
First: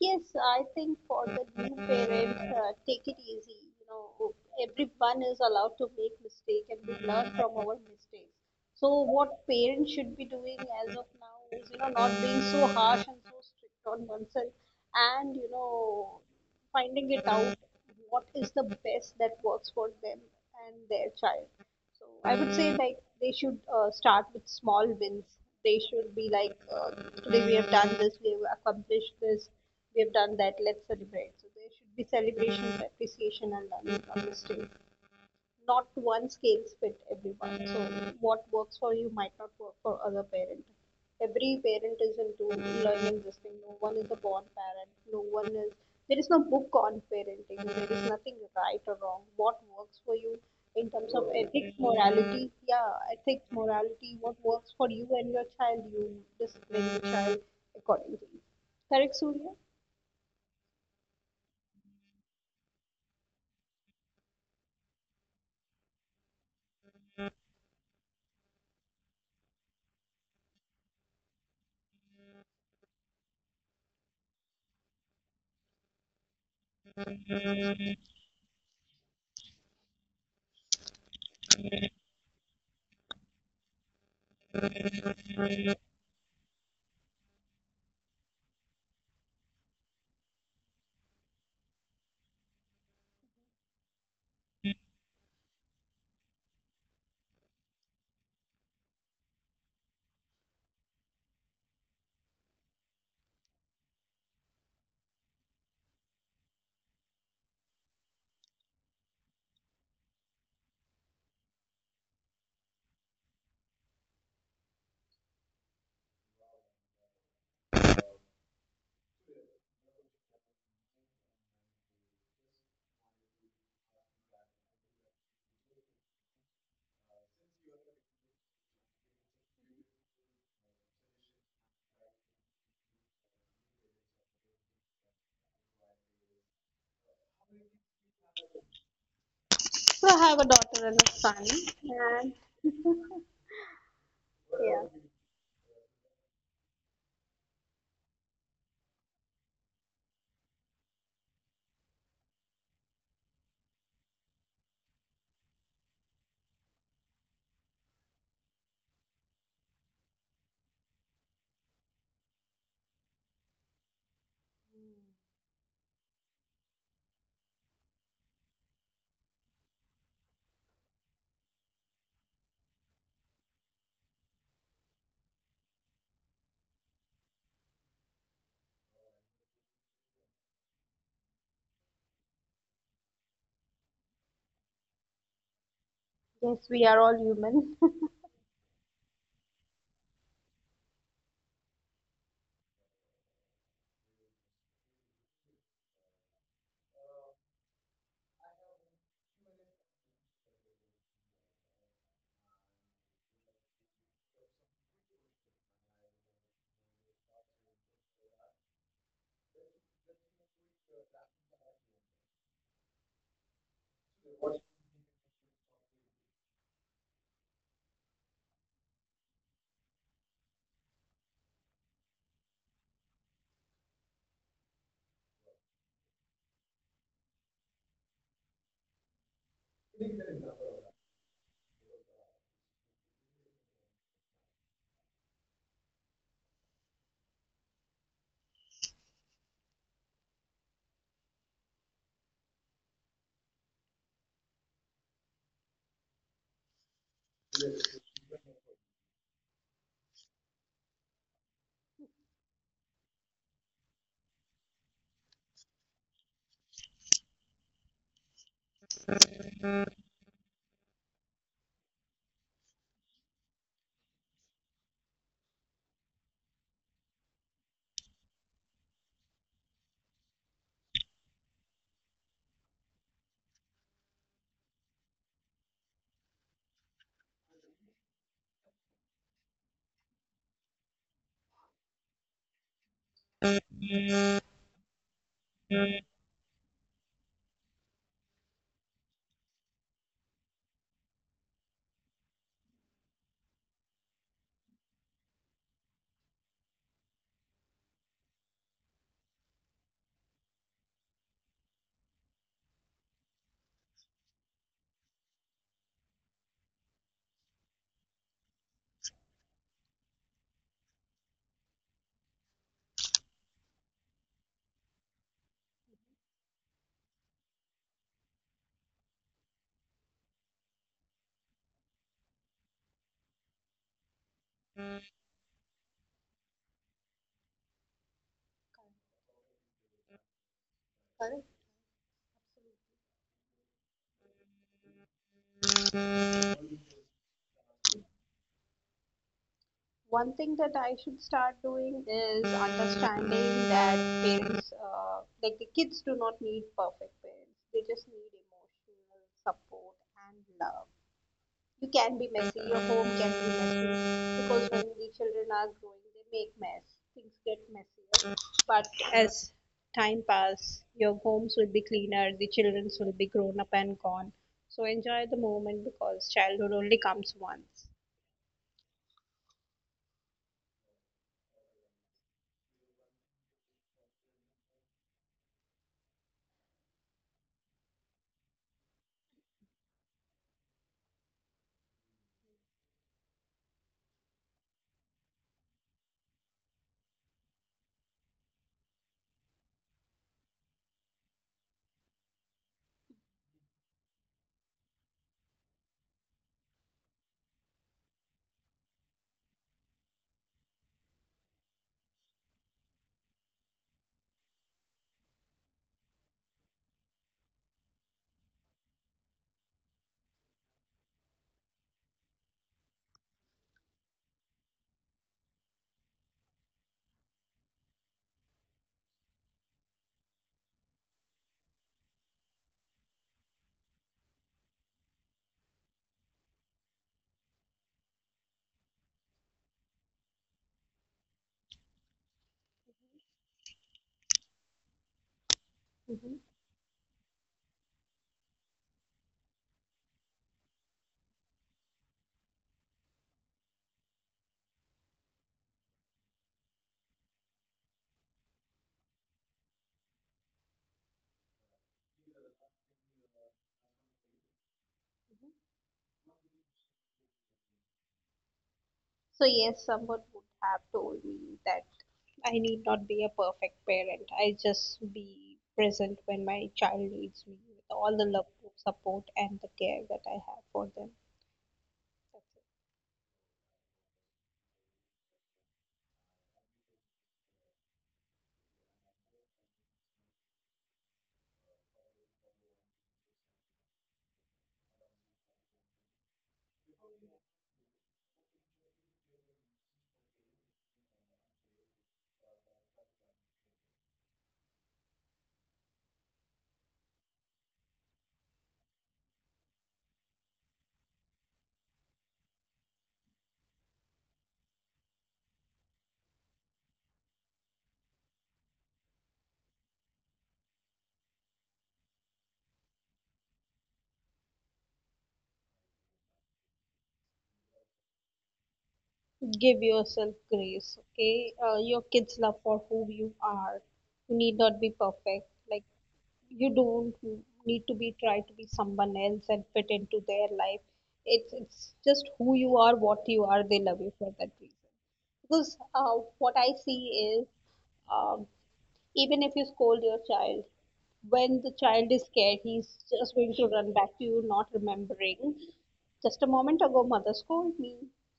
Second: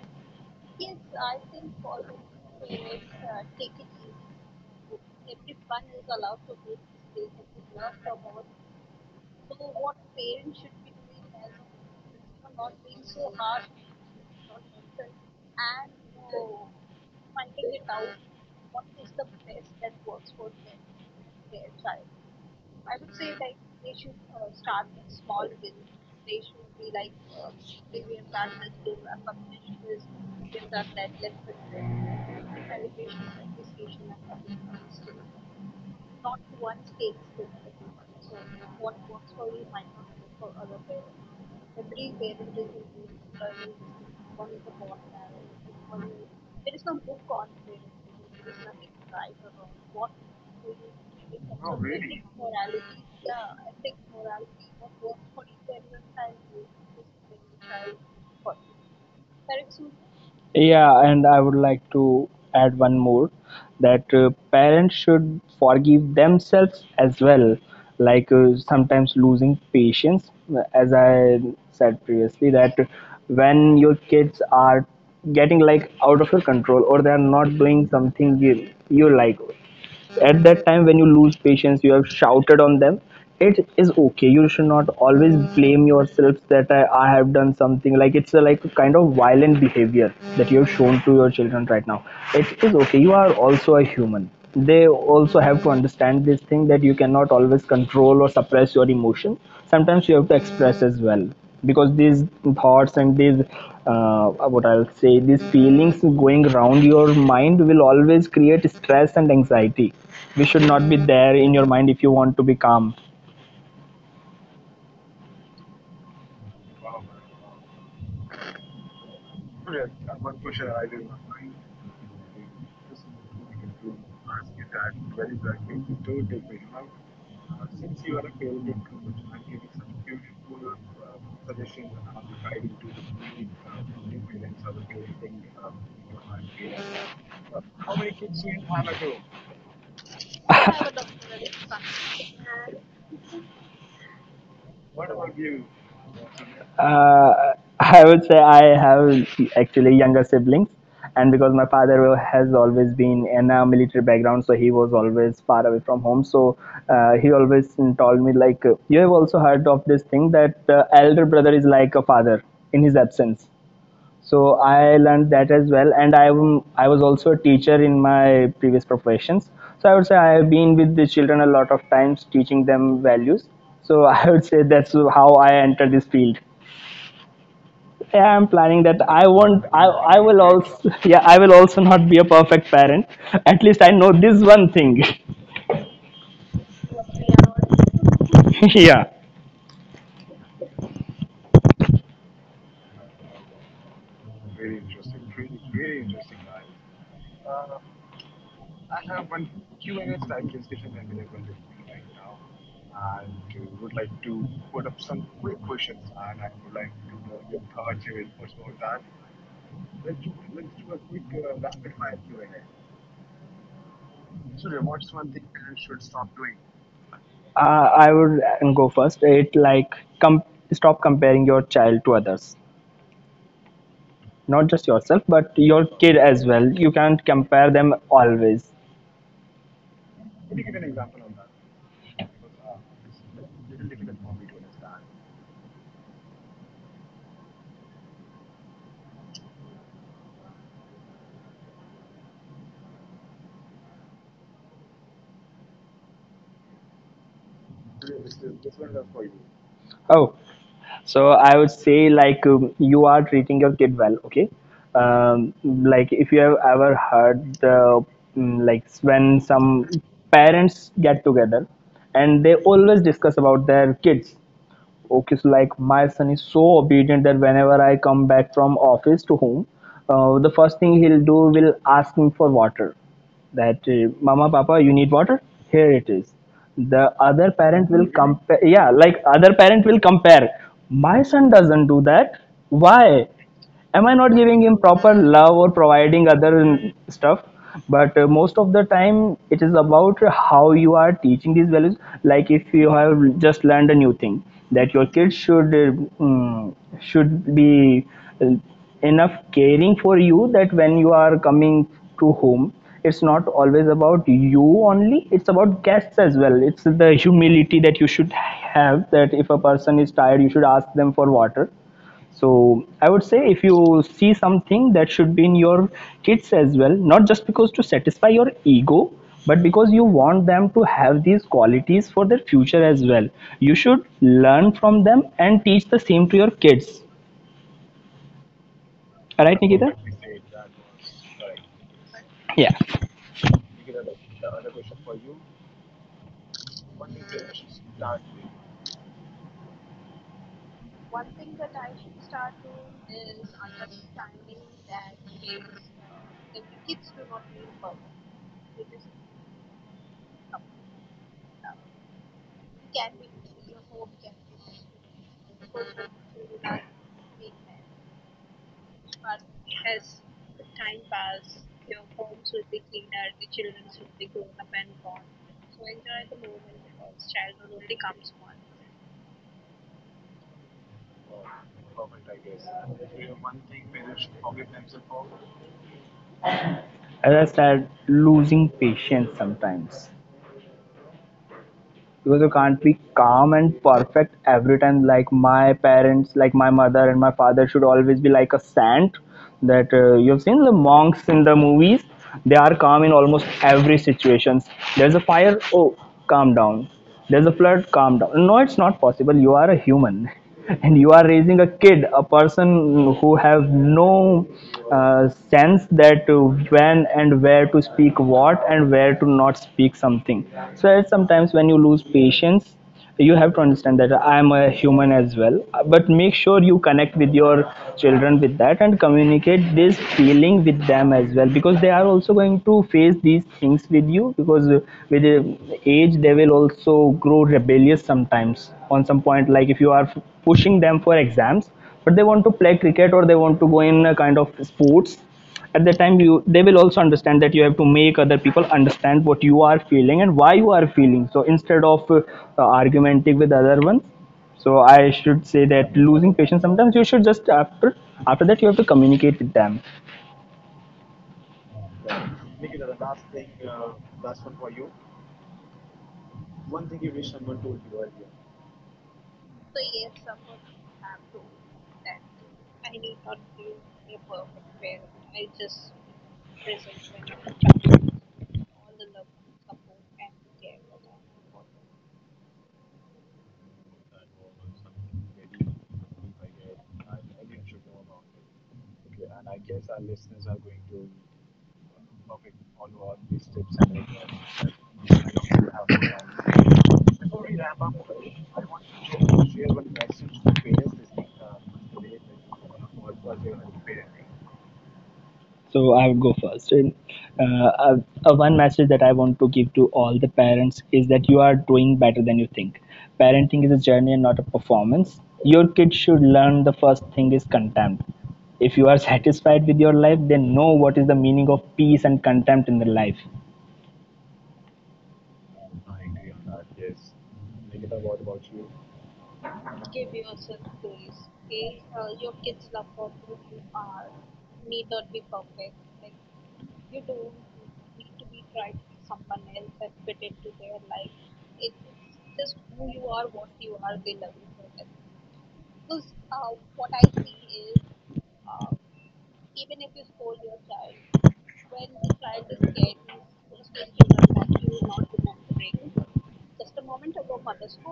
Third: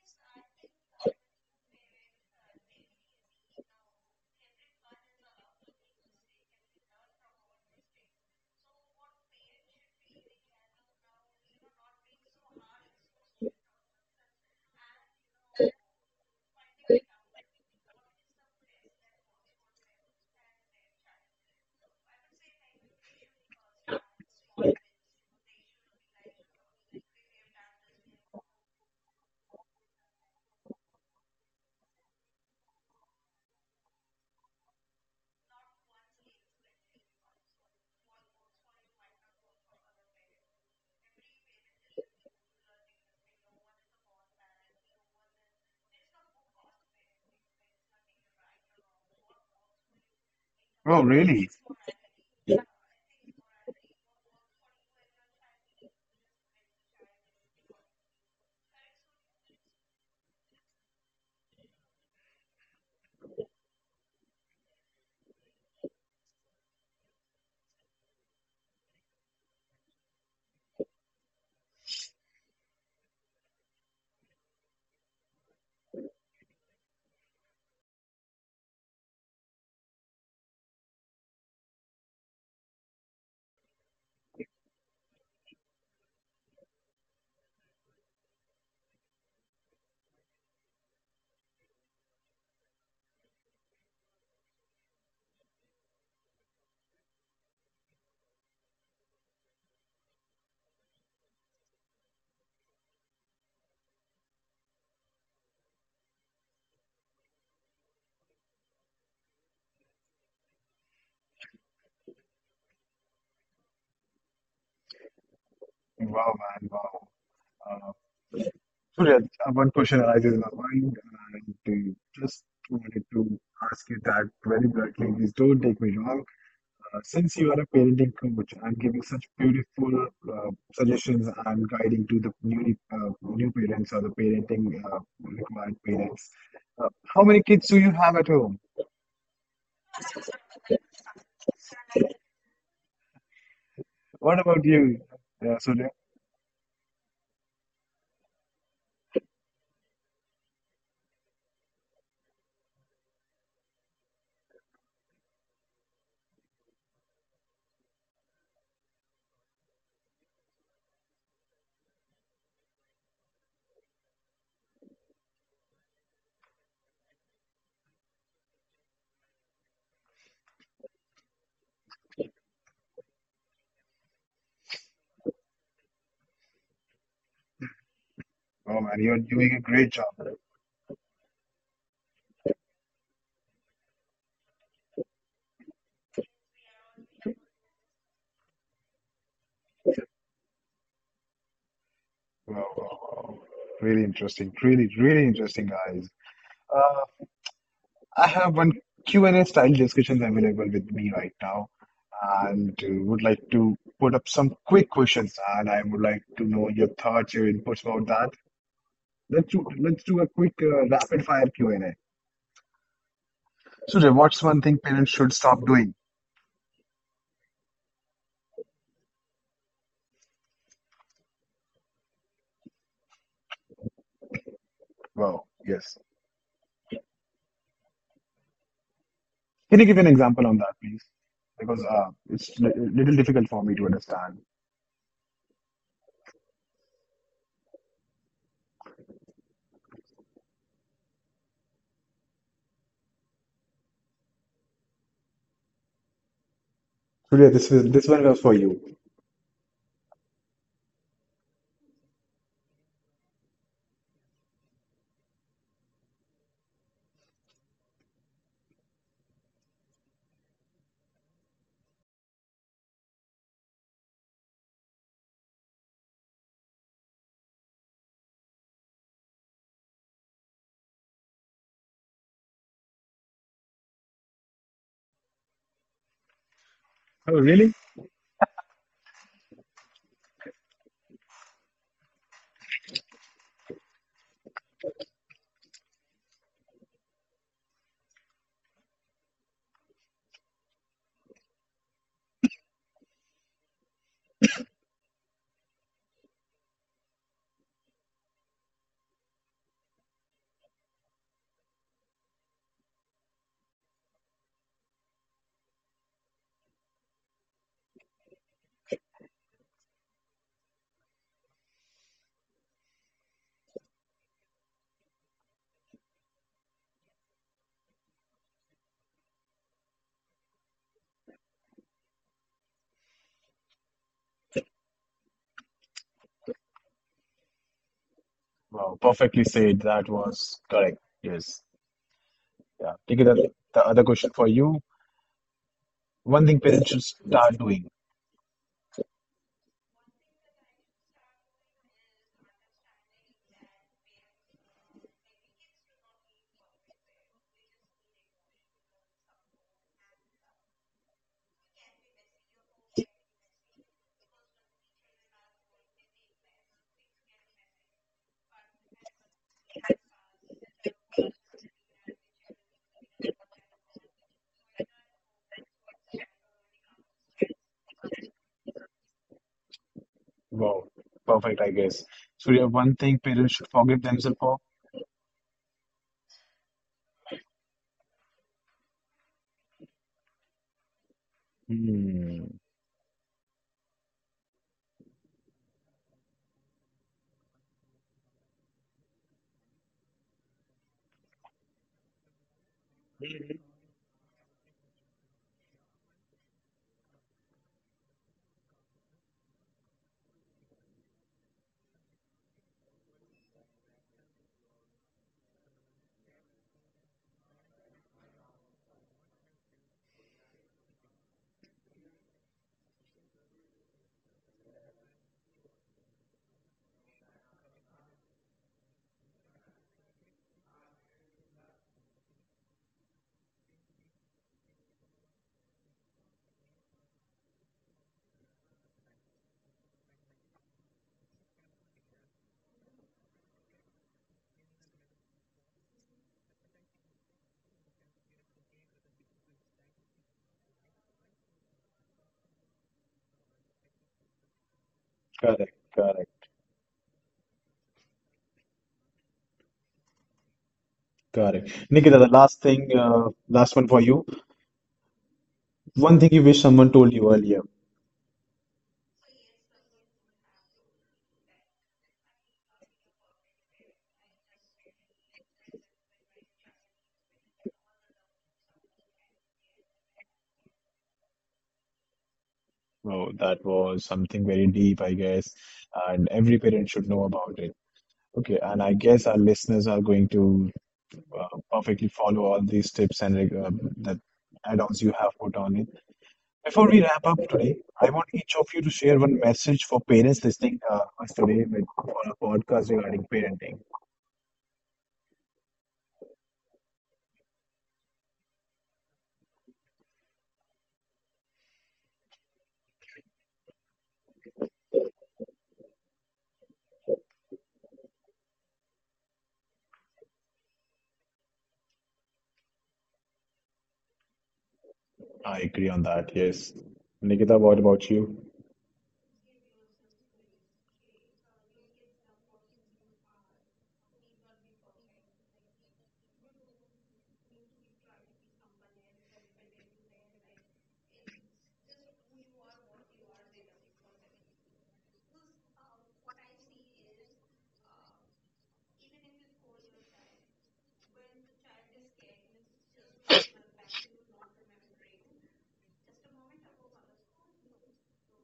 Yes, I think for the new parents, take it easy. You know, everyone is allowed to make mistakes and we learn from our mistakes. So what parents should be doing as of now is, you know, not being so harsh and so strict on oneself and, you know, finding it out what is the best that works for them and their child. So I would say like they should start with small wins. They should be like today we have done this, we have accomplished this, we have done that. Let's celebrate. So there should be celebration, appreciation, and learning from mistakes not one scales fit everyone. So what works for you might not work for other parent. Every parent is into learning this thing. No one is a born parent. No one is There is no book on parenting. There is nothing right or wrong. What works for you in
Oh,
terms of
really?
ethics, morality, yeah, ethics, morality, what works for you and your child, you discipline your child accordingly. Correct, Surya?
Yeah, and I would like to add one more that parents should forgive themselves as well. Like, sometimes losing patience, as I said previously, that when your kids are getting like out of your control, or they are not doing something you like, at that time when you lose patience, you have shouted on them, it is okay. You should not always blame yourself that I have done something, like it's a like a kind of violent behavior that you have shown to your children right now. It is okay, you are also a human. They also have to understand this thing, that you cannot always control or suppress your emotion. Sometimes you have to express as well, because these thoughts and these uh, what I'll say, these feelings going around your mind will always create stress and anxiety. We should not be there in your mind if you want to be calm.
Wow, man, wow. Uh, Surya, one question arises in my mind, and just wanted to ask you that very bluntly. Please don't take me wrong. Since you are a parenting coach and giving such beautiful suggestions and guiding to the newly new parents or the parenting required parents, uh, how many kids do you have at home?
So I have a daughter and a son, and
What about
yeah,
you, Surya?
Uh, <laughs> I would say I have actually younger siblings, and because my father has always been in a military background, so he was always far away from home. So he always told me, like, you have also heard of this thing that elder brother is like a father in his absence. So I learned that as well, and I I was also a teacher in my previous professions. So I would say I have been with the children a lot of times, teaching them values. So <laughs> I would say that's how I entered this field. Yeah,
Oh
I'm
man, you're
planning that
doing a
I
great job.
won't,
Wow,
I will also <laughs> yeah, I will also not be a perfect parent. At least I know this one thing.
yes, we are all human.
<laughs> Yeah.
wow, wow. Wow. Really interesting. Really, really interesting, guys. Uh, I have one Q&A style discussions available with me right now and would like to put up some quick questions and I would like to know your thoughts, your inputs about that. Let's do a quick rapid fire Q&A. Sudhir, what's one thing parents should stop doing?
Uh, I would go first. It, like, stop comparing your child to others. Not just
Wow,
yourself, but
yes.
your kid as well. You can't compare them always.
Can you give an example on that, please? Because it's a little difficult for me to understand. Surya, this one was for you.
Oh, so I would say, like, you are treating your kid well, okay. Um, like, if you have ever heard the like when some parents get together and they always discuss about their kids. Okay, so like, my son is so obedient that whenever I come back from office to home, the first thing he'll do will ask me for water. That, Mama, Papa, you need water? Here it is. The other parent will compare. Yeah, like, other parent will compare. My son doesn't do that. Why? Am I not giving him proper love or providing other stuff? But most of the time it is about how you are teaching these values. Like, if you have just learned a new thing that your kids should should be uh, enough caring for you, that when you are coming to home, it's not always about you only, it's about guests as well. It's the humility that you should have, that if a person is tired, you should ask them for water. So I would say, if you see something that should be in your kids as well, not just because to satisfy your ego, but because you want them to have these qualities for their future as well, you should learn from them and teach the same to your kids.
Wow, perfectly
All right,
said.
Nikita.
That was correct. Yes.
<laughs>
Yeah,
Yeah. Take it up. The other question for you. One thing parents should start doing.
One thing that I should start doing is understanding that parents, like the kids, do not need perfect parents. They just need emotional support and love. You can be messy. Your home can be messy because when the children are growing, they make mess. Things get messier. But as time pass, your homes will be cleaner. The childrens will be grown up and gone. So enjoy the moment because childhood only comes once.
Wow, perfect, I guess. So. You have one thing parents should forgive themselves for.
as I said, losing patience sometimes,
Hmm.
because you can't be calm and perfect every time. Like, my parents, like my mother and my father, should always be like a saint? That, you've seen the monks in the movies, they are calm in almost every situation. There's a fire, oh, calm down. There's a flood, calm down. No, it's not possible, you are a human, and you are raising a kid, a person who have no sense that when and where to speak what, and where to not speak something. So it's sometimes, when you lose patience, you have to understand that I am a human as well. But make sure you connect with your children with that and communicate this feeling with them as well, because they are also going to face these things with you. Because with age, they will also grow rebellious sometimes. On some point, like, if you are pushing them for exams but they want to play cricket, or they want to go in a kind of sports, at that time, you, they
Mhm.
will also understand that you have to make other people understand what you are feeling and why you are feeling so, instead of argumenting with other ones. So I should
Correct,
say that
correct,
losing patience sometimes, you should just after, after that you have to communicate with them.
correct. Nikita, the last thing, last one for you. One thing you wish someone told you earlier.
So, yes, someone would have told me that I need not be a perfect parent. I just be present when my child needs me with all the love, support, and the care that I have for them.
Oh, that was something very deep, I guess, and every parent should know about it. Okay, and I guess our listeners are going to perfectly follow all these tips and that add-ons you have put on it. Before we wrap up today, I want each of you to share one message for parents listening us today with on a podcast regarding parenting.
So I would go first. And, Uh, uh, one message that I want to give to all the parents is that you are doing better than you think. Parenting is a journey and not a performance. Your kid should learn the first thing is contempt. If you are <laughs> satisfied with your life, then know what is the meaning of peace and contempt in the life.
I agree on that, yes. Nikita, what about you?
Give yourself grace, okay? Your kids love for who you are. You need not be perfect. Like, you don't need to be try to be someone else and fit into their life. It's just who you are, what you are, they love you for that reason. Because what I see is um, even if you scold your child, when the child is scared, he's just going to run back to you, not remembering just a moment ago mother scolded me.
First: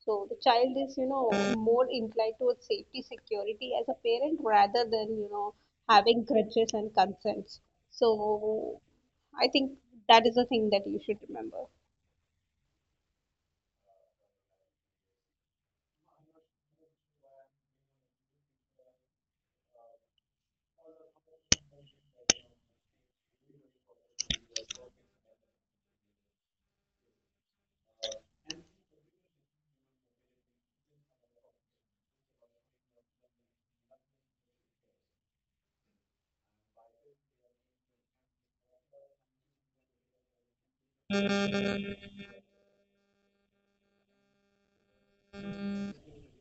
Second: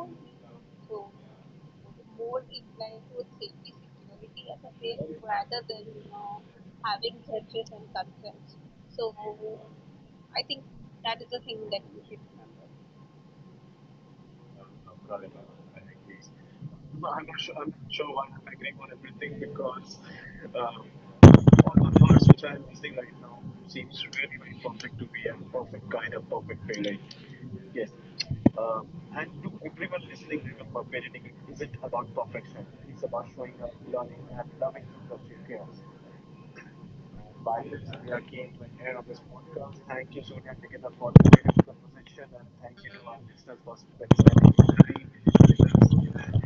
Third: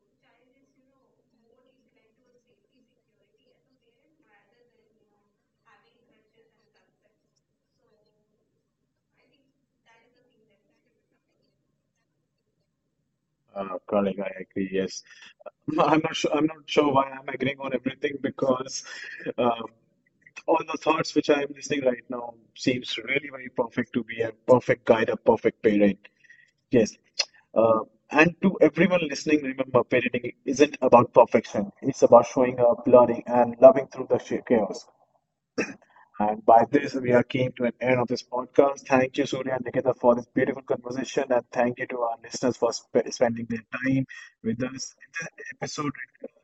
So the child is, you know, more inclined towards safety security as a parent rather than, you know, having grudges and consents. So I think that is the thing that you should remember.
Correct, I agree. Yes. I'm not sure. I'm not sure why I'm agreeing on everything because uh, all the thoughts which I am listening right now seems really very perfect to be a perfect guide, a perfect parent. Yes, uh, and to everyone listening, remember, parenting isn't about perfection. It's about showing up, learning, and loving through the chaos. And by this, we are came to an end of this podcast. Thank you, Surya and Nikita, for this beautiful conversation, and thank you to our listeners for spending their time with us. If this episode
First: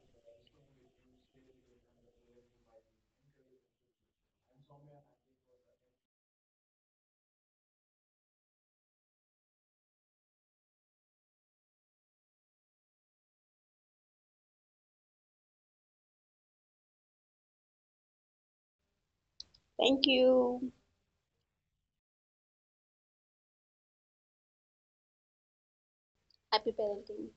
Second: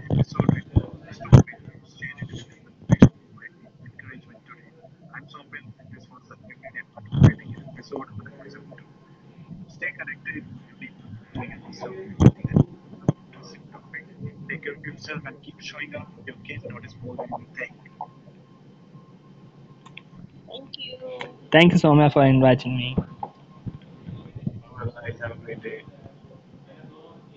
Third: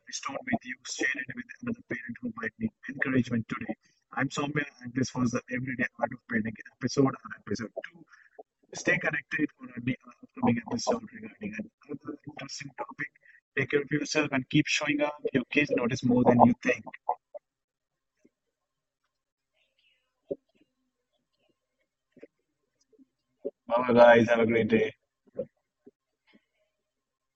restored with you, share it with another parent who might need encouragement today. I'm Soumya, and this was the Everyday Art of Parenting episode, and episode two. Stay connected for our our upcoming episode regarding another interesting topic. Take care of yourself and keep showing up. Your kids notice more than you think.
Thank you.
Thank you so much for inviting me.
Bye, guys. Have a great day.
Happy parenting.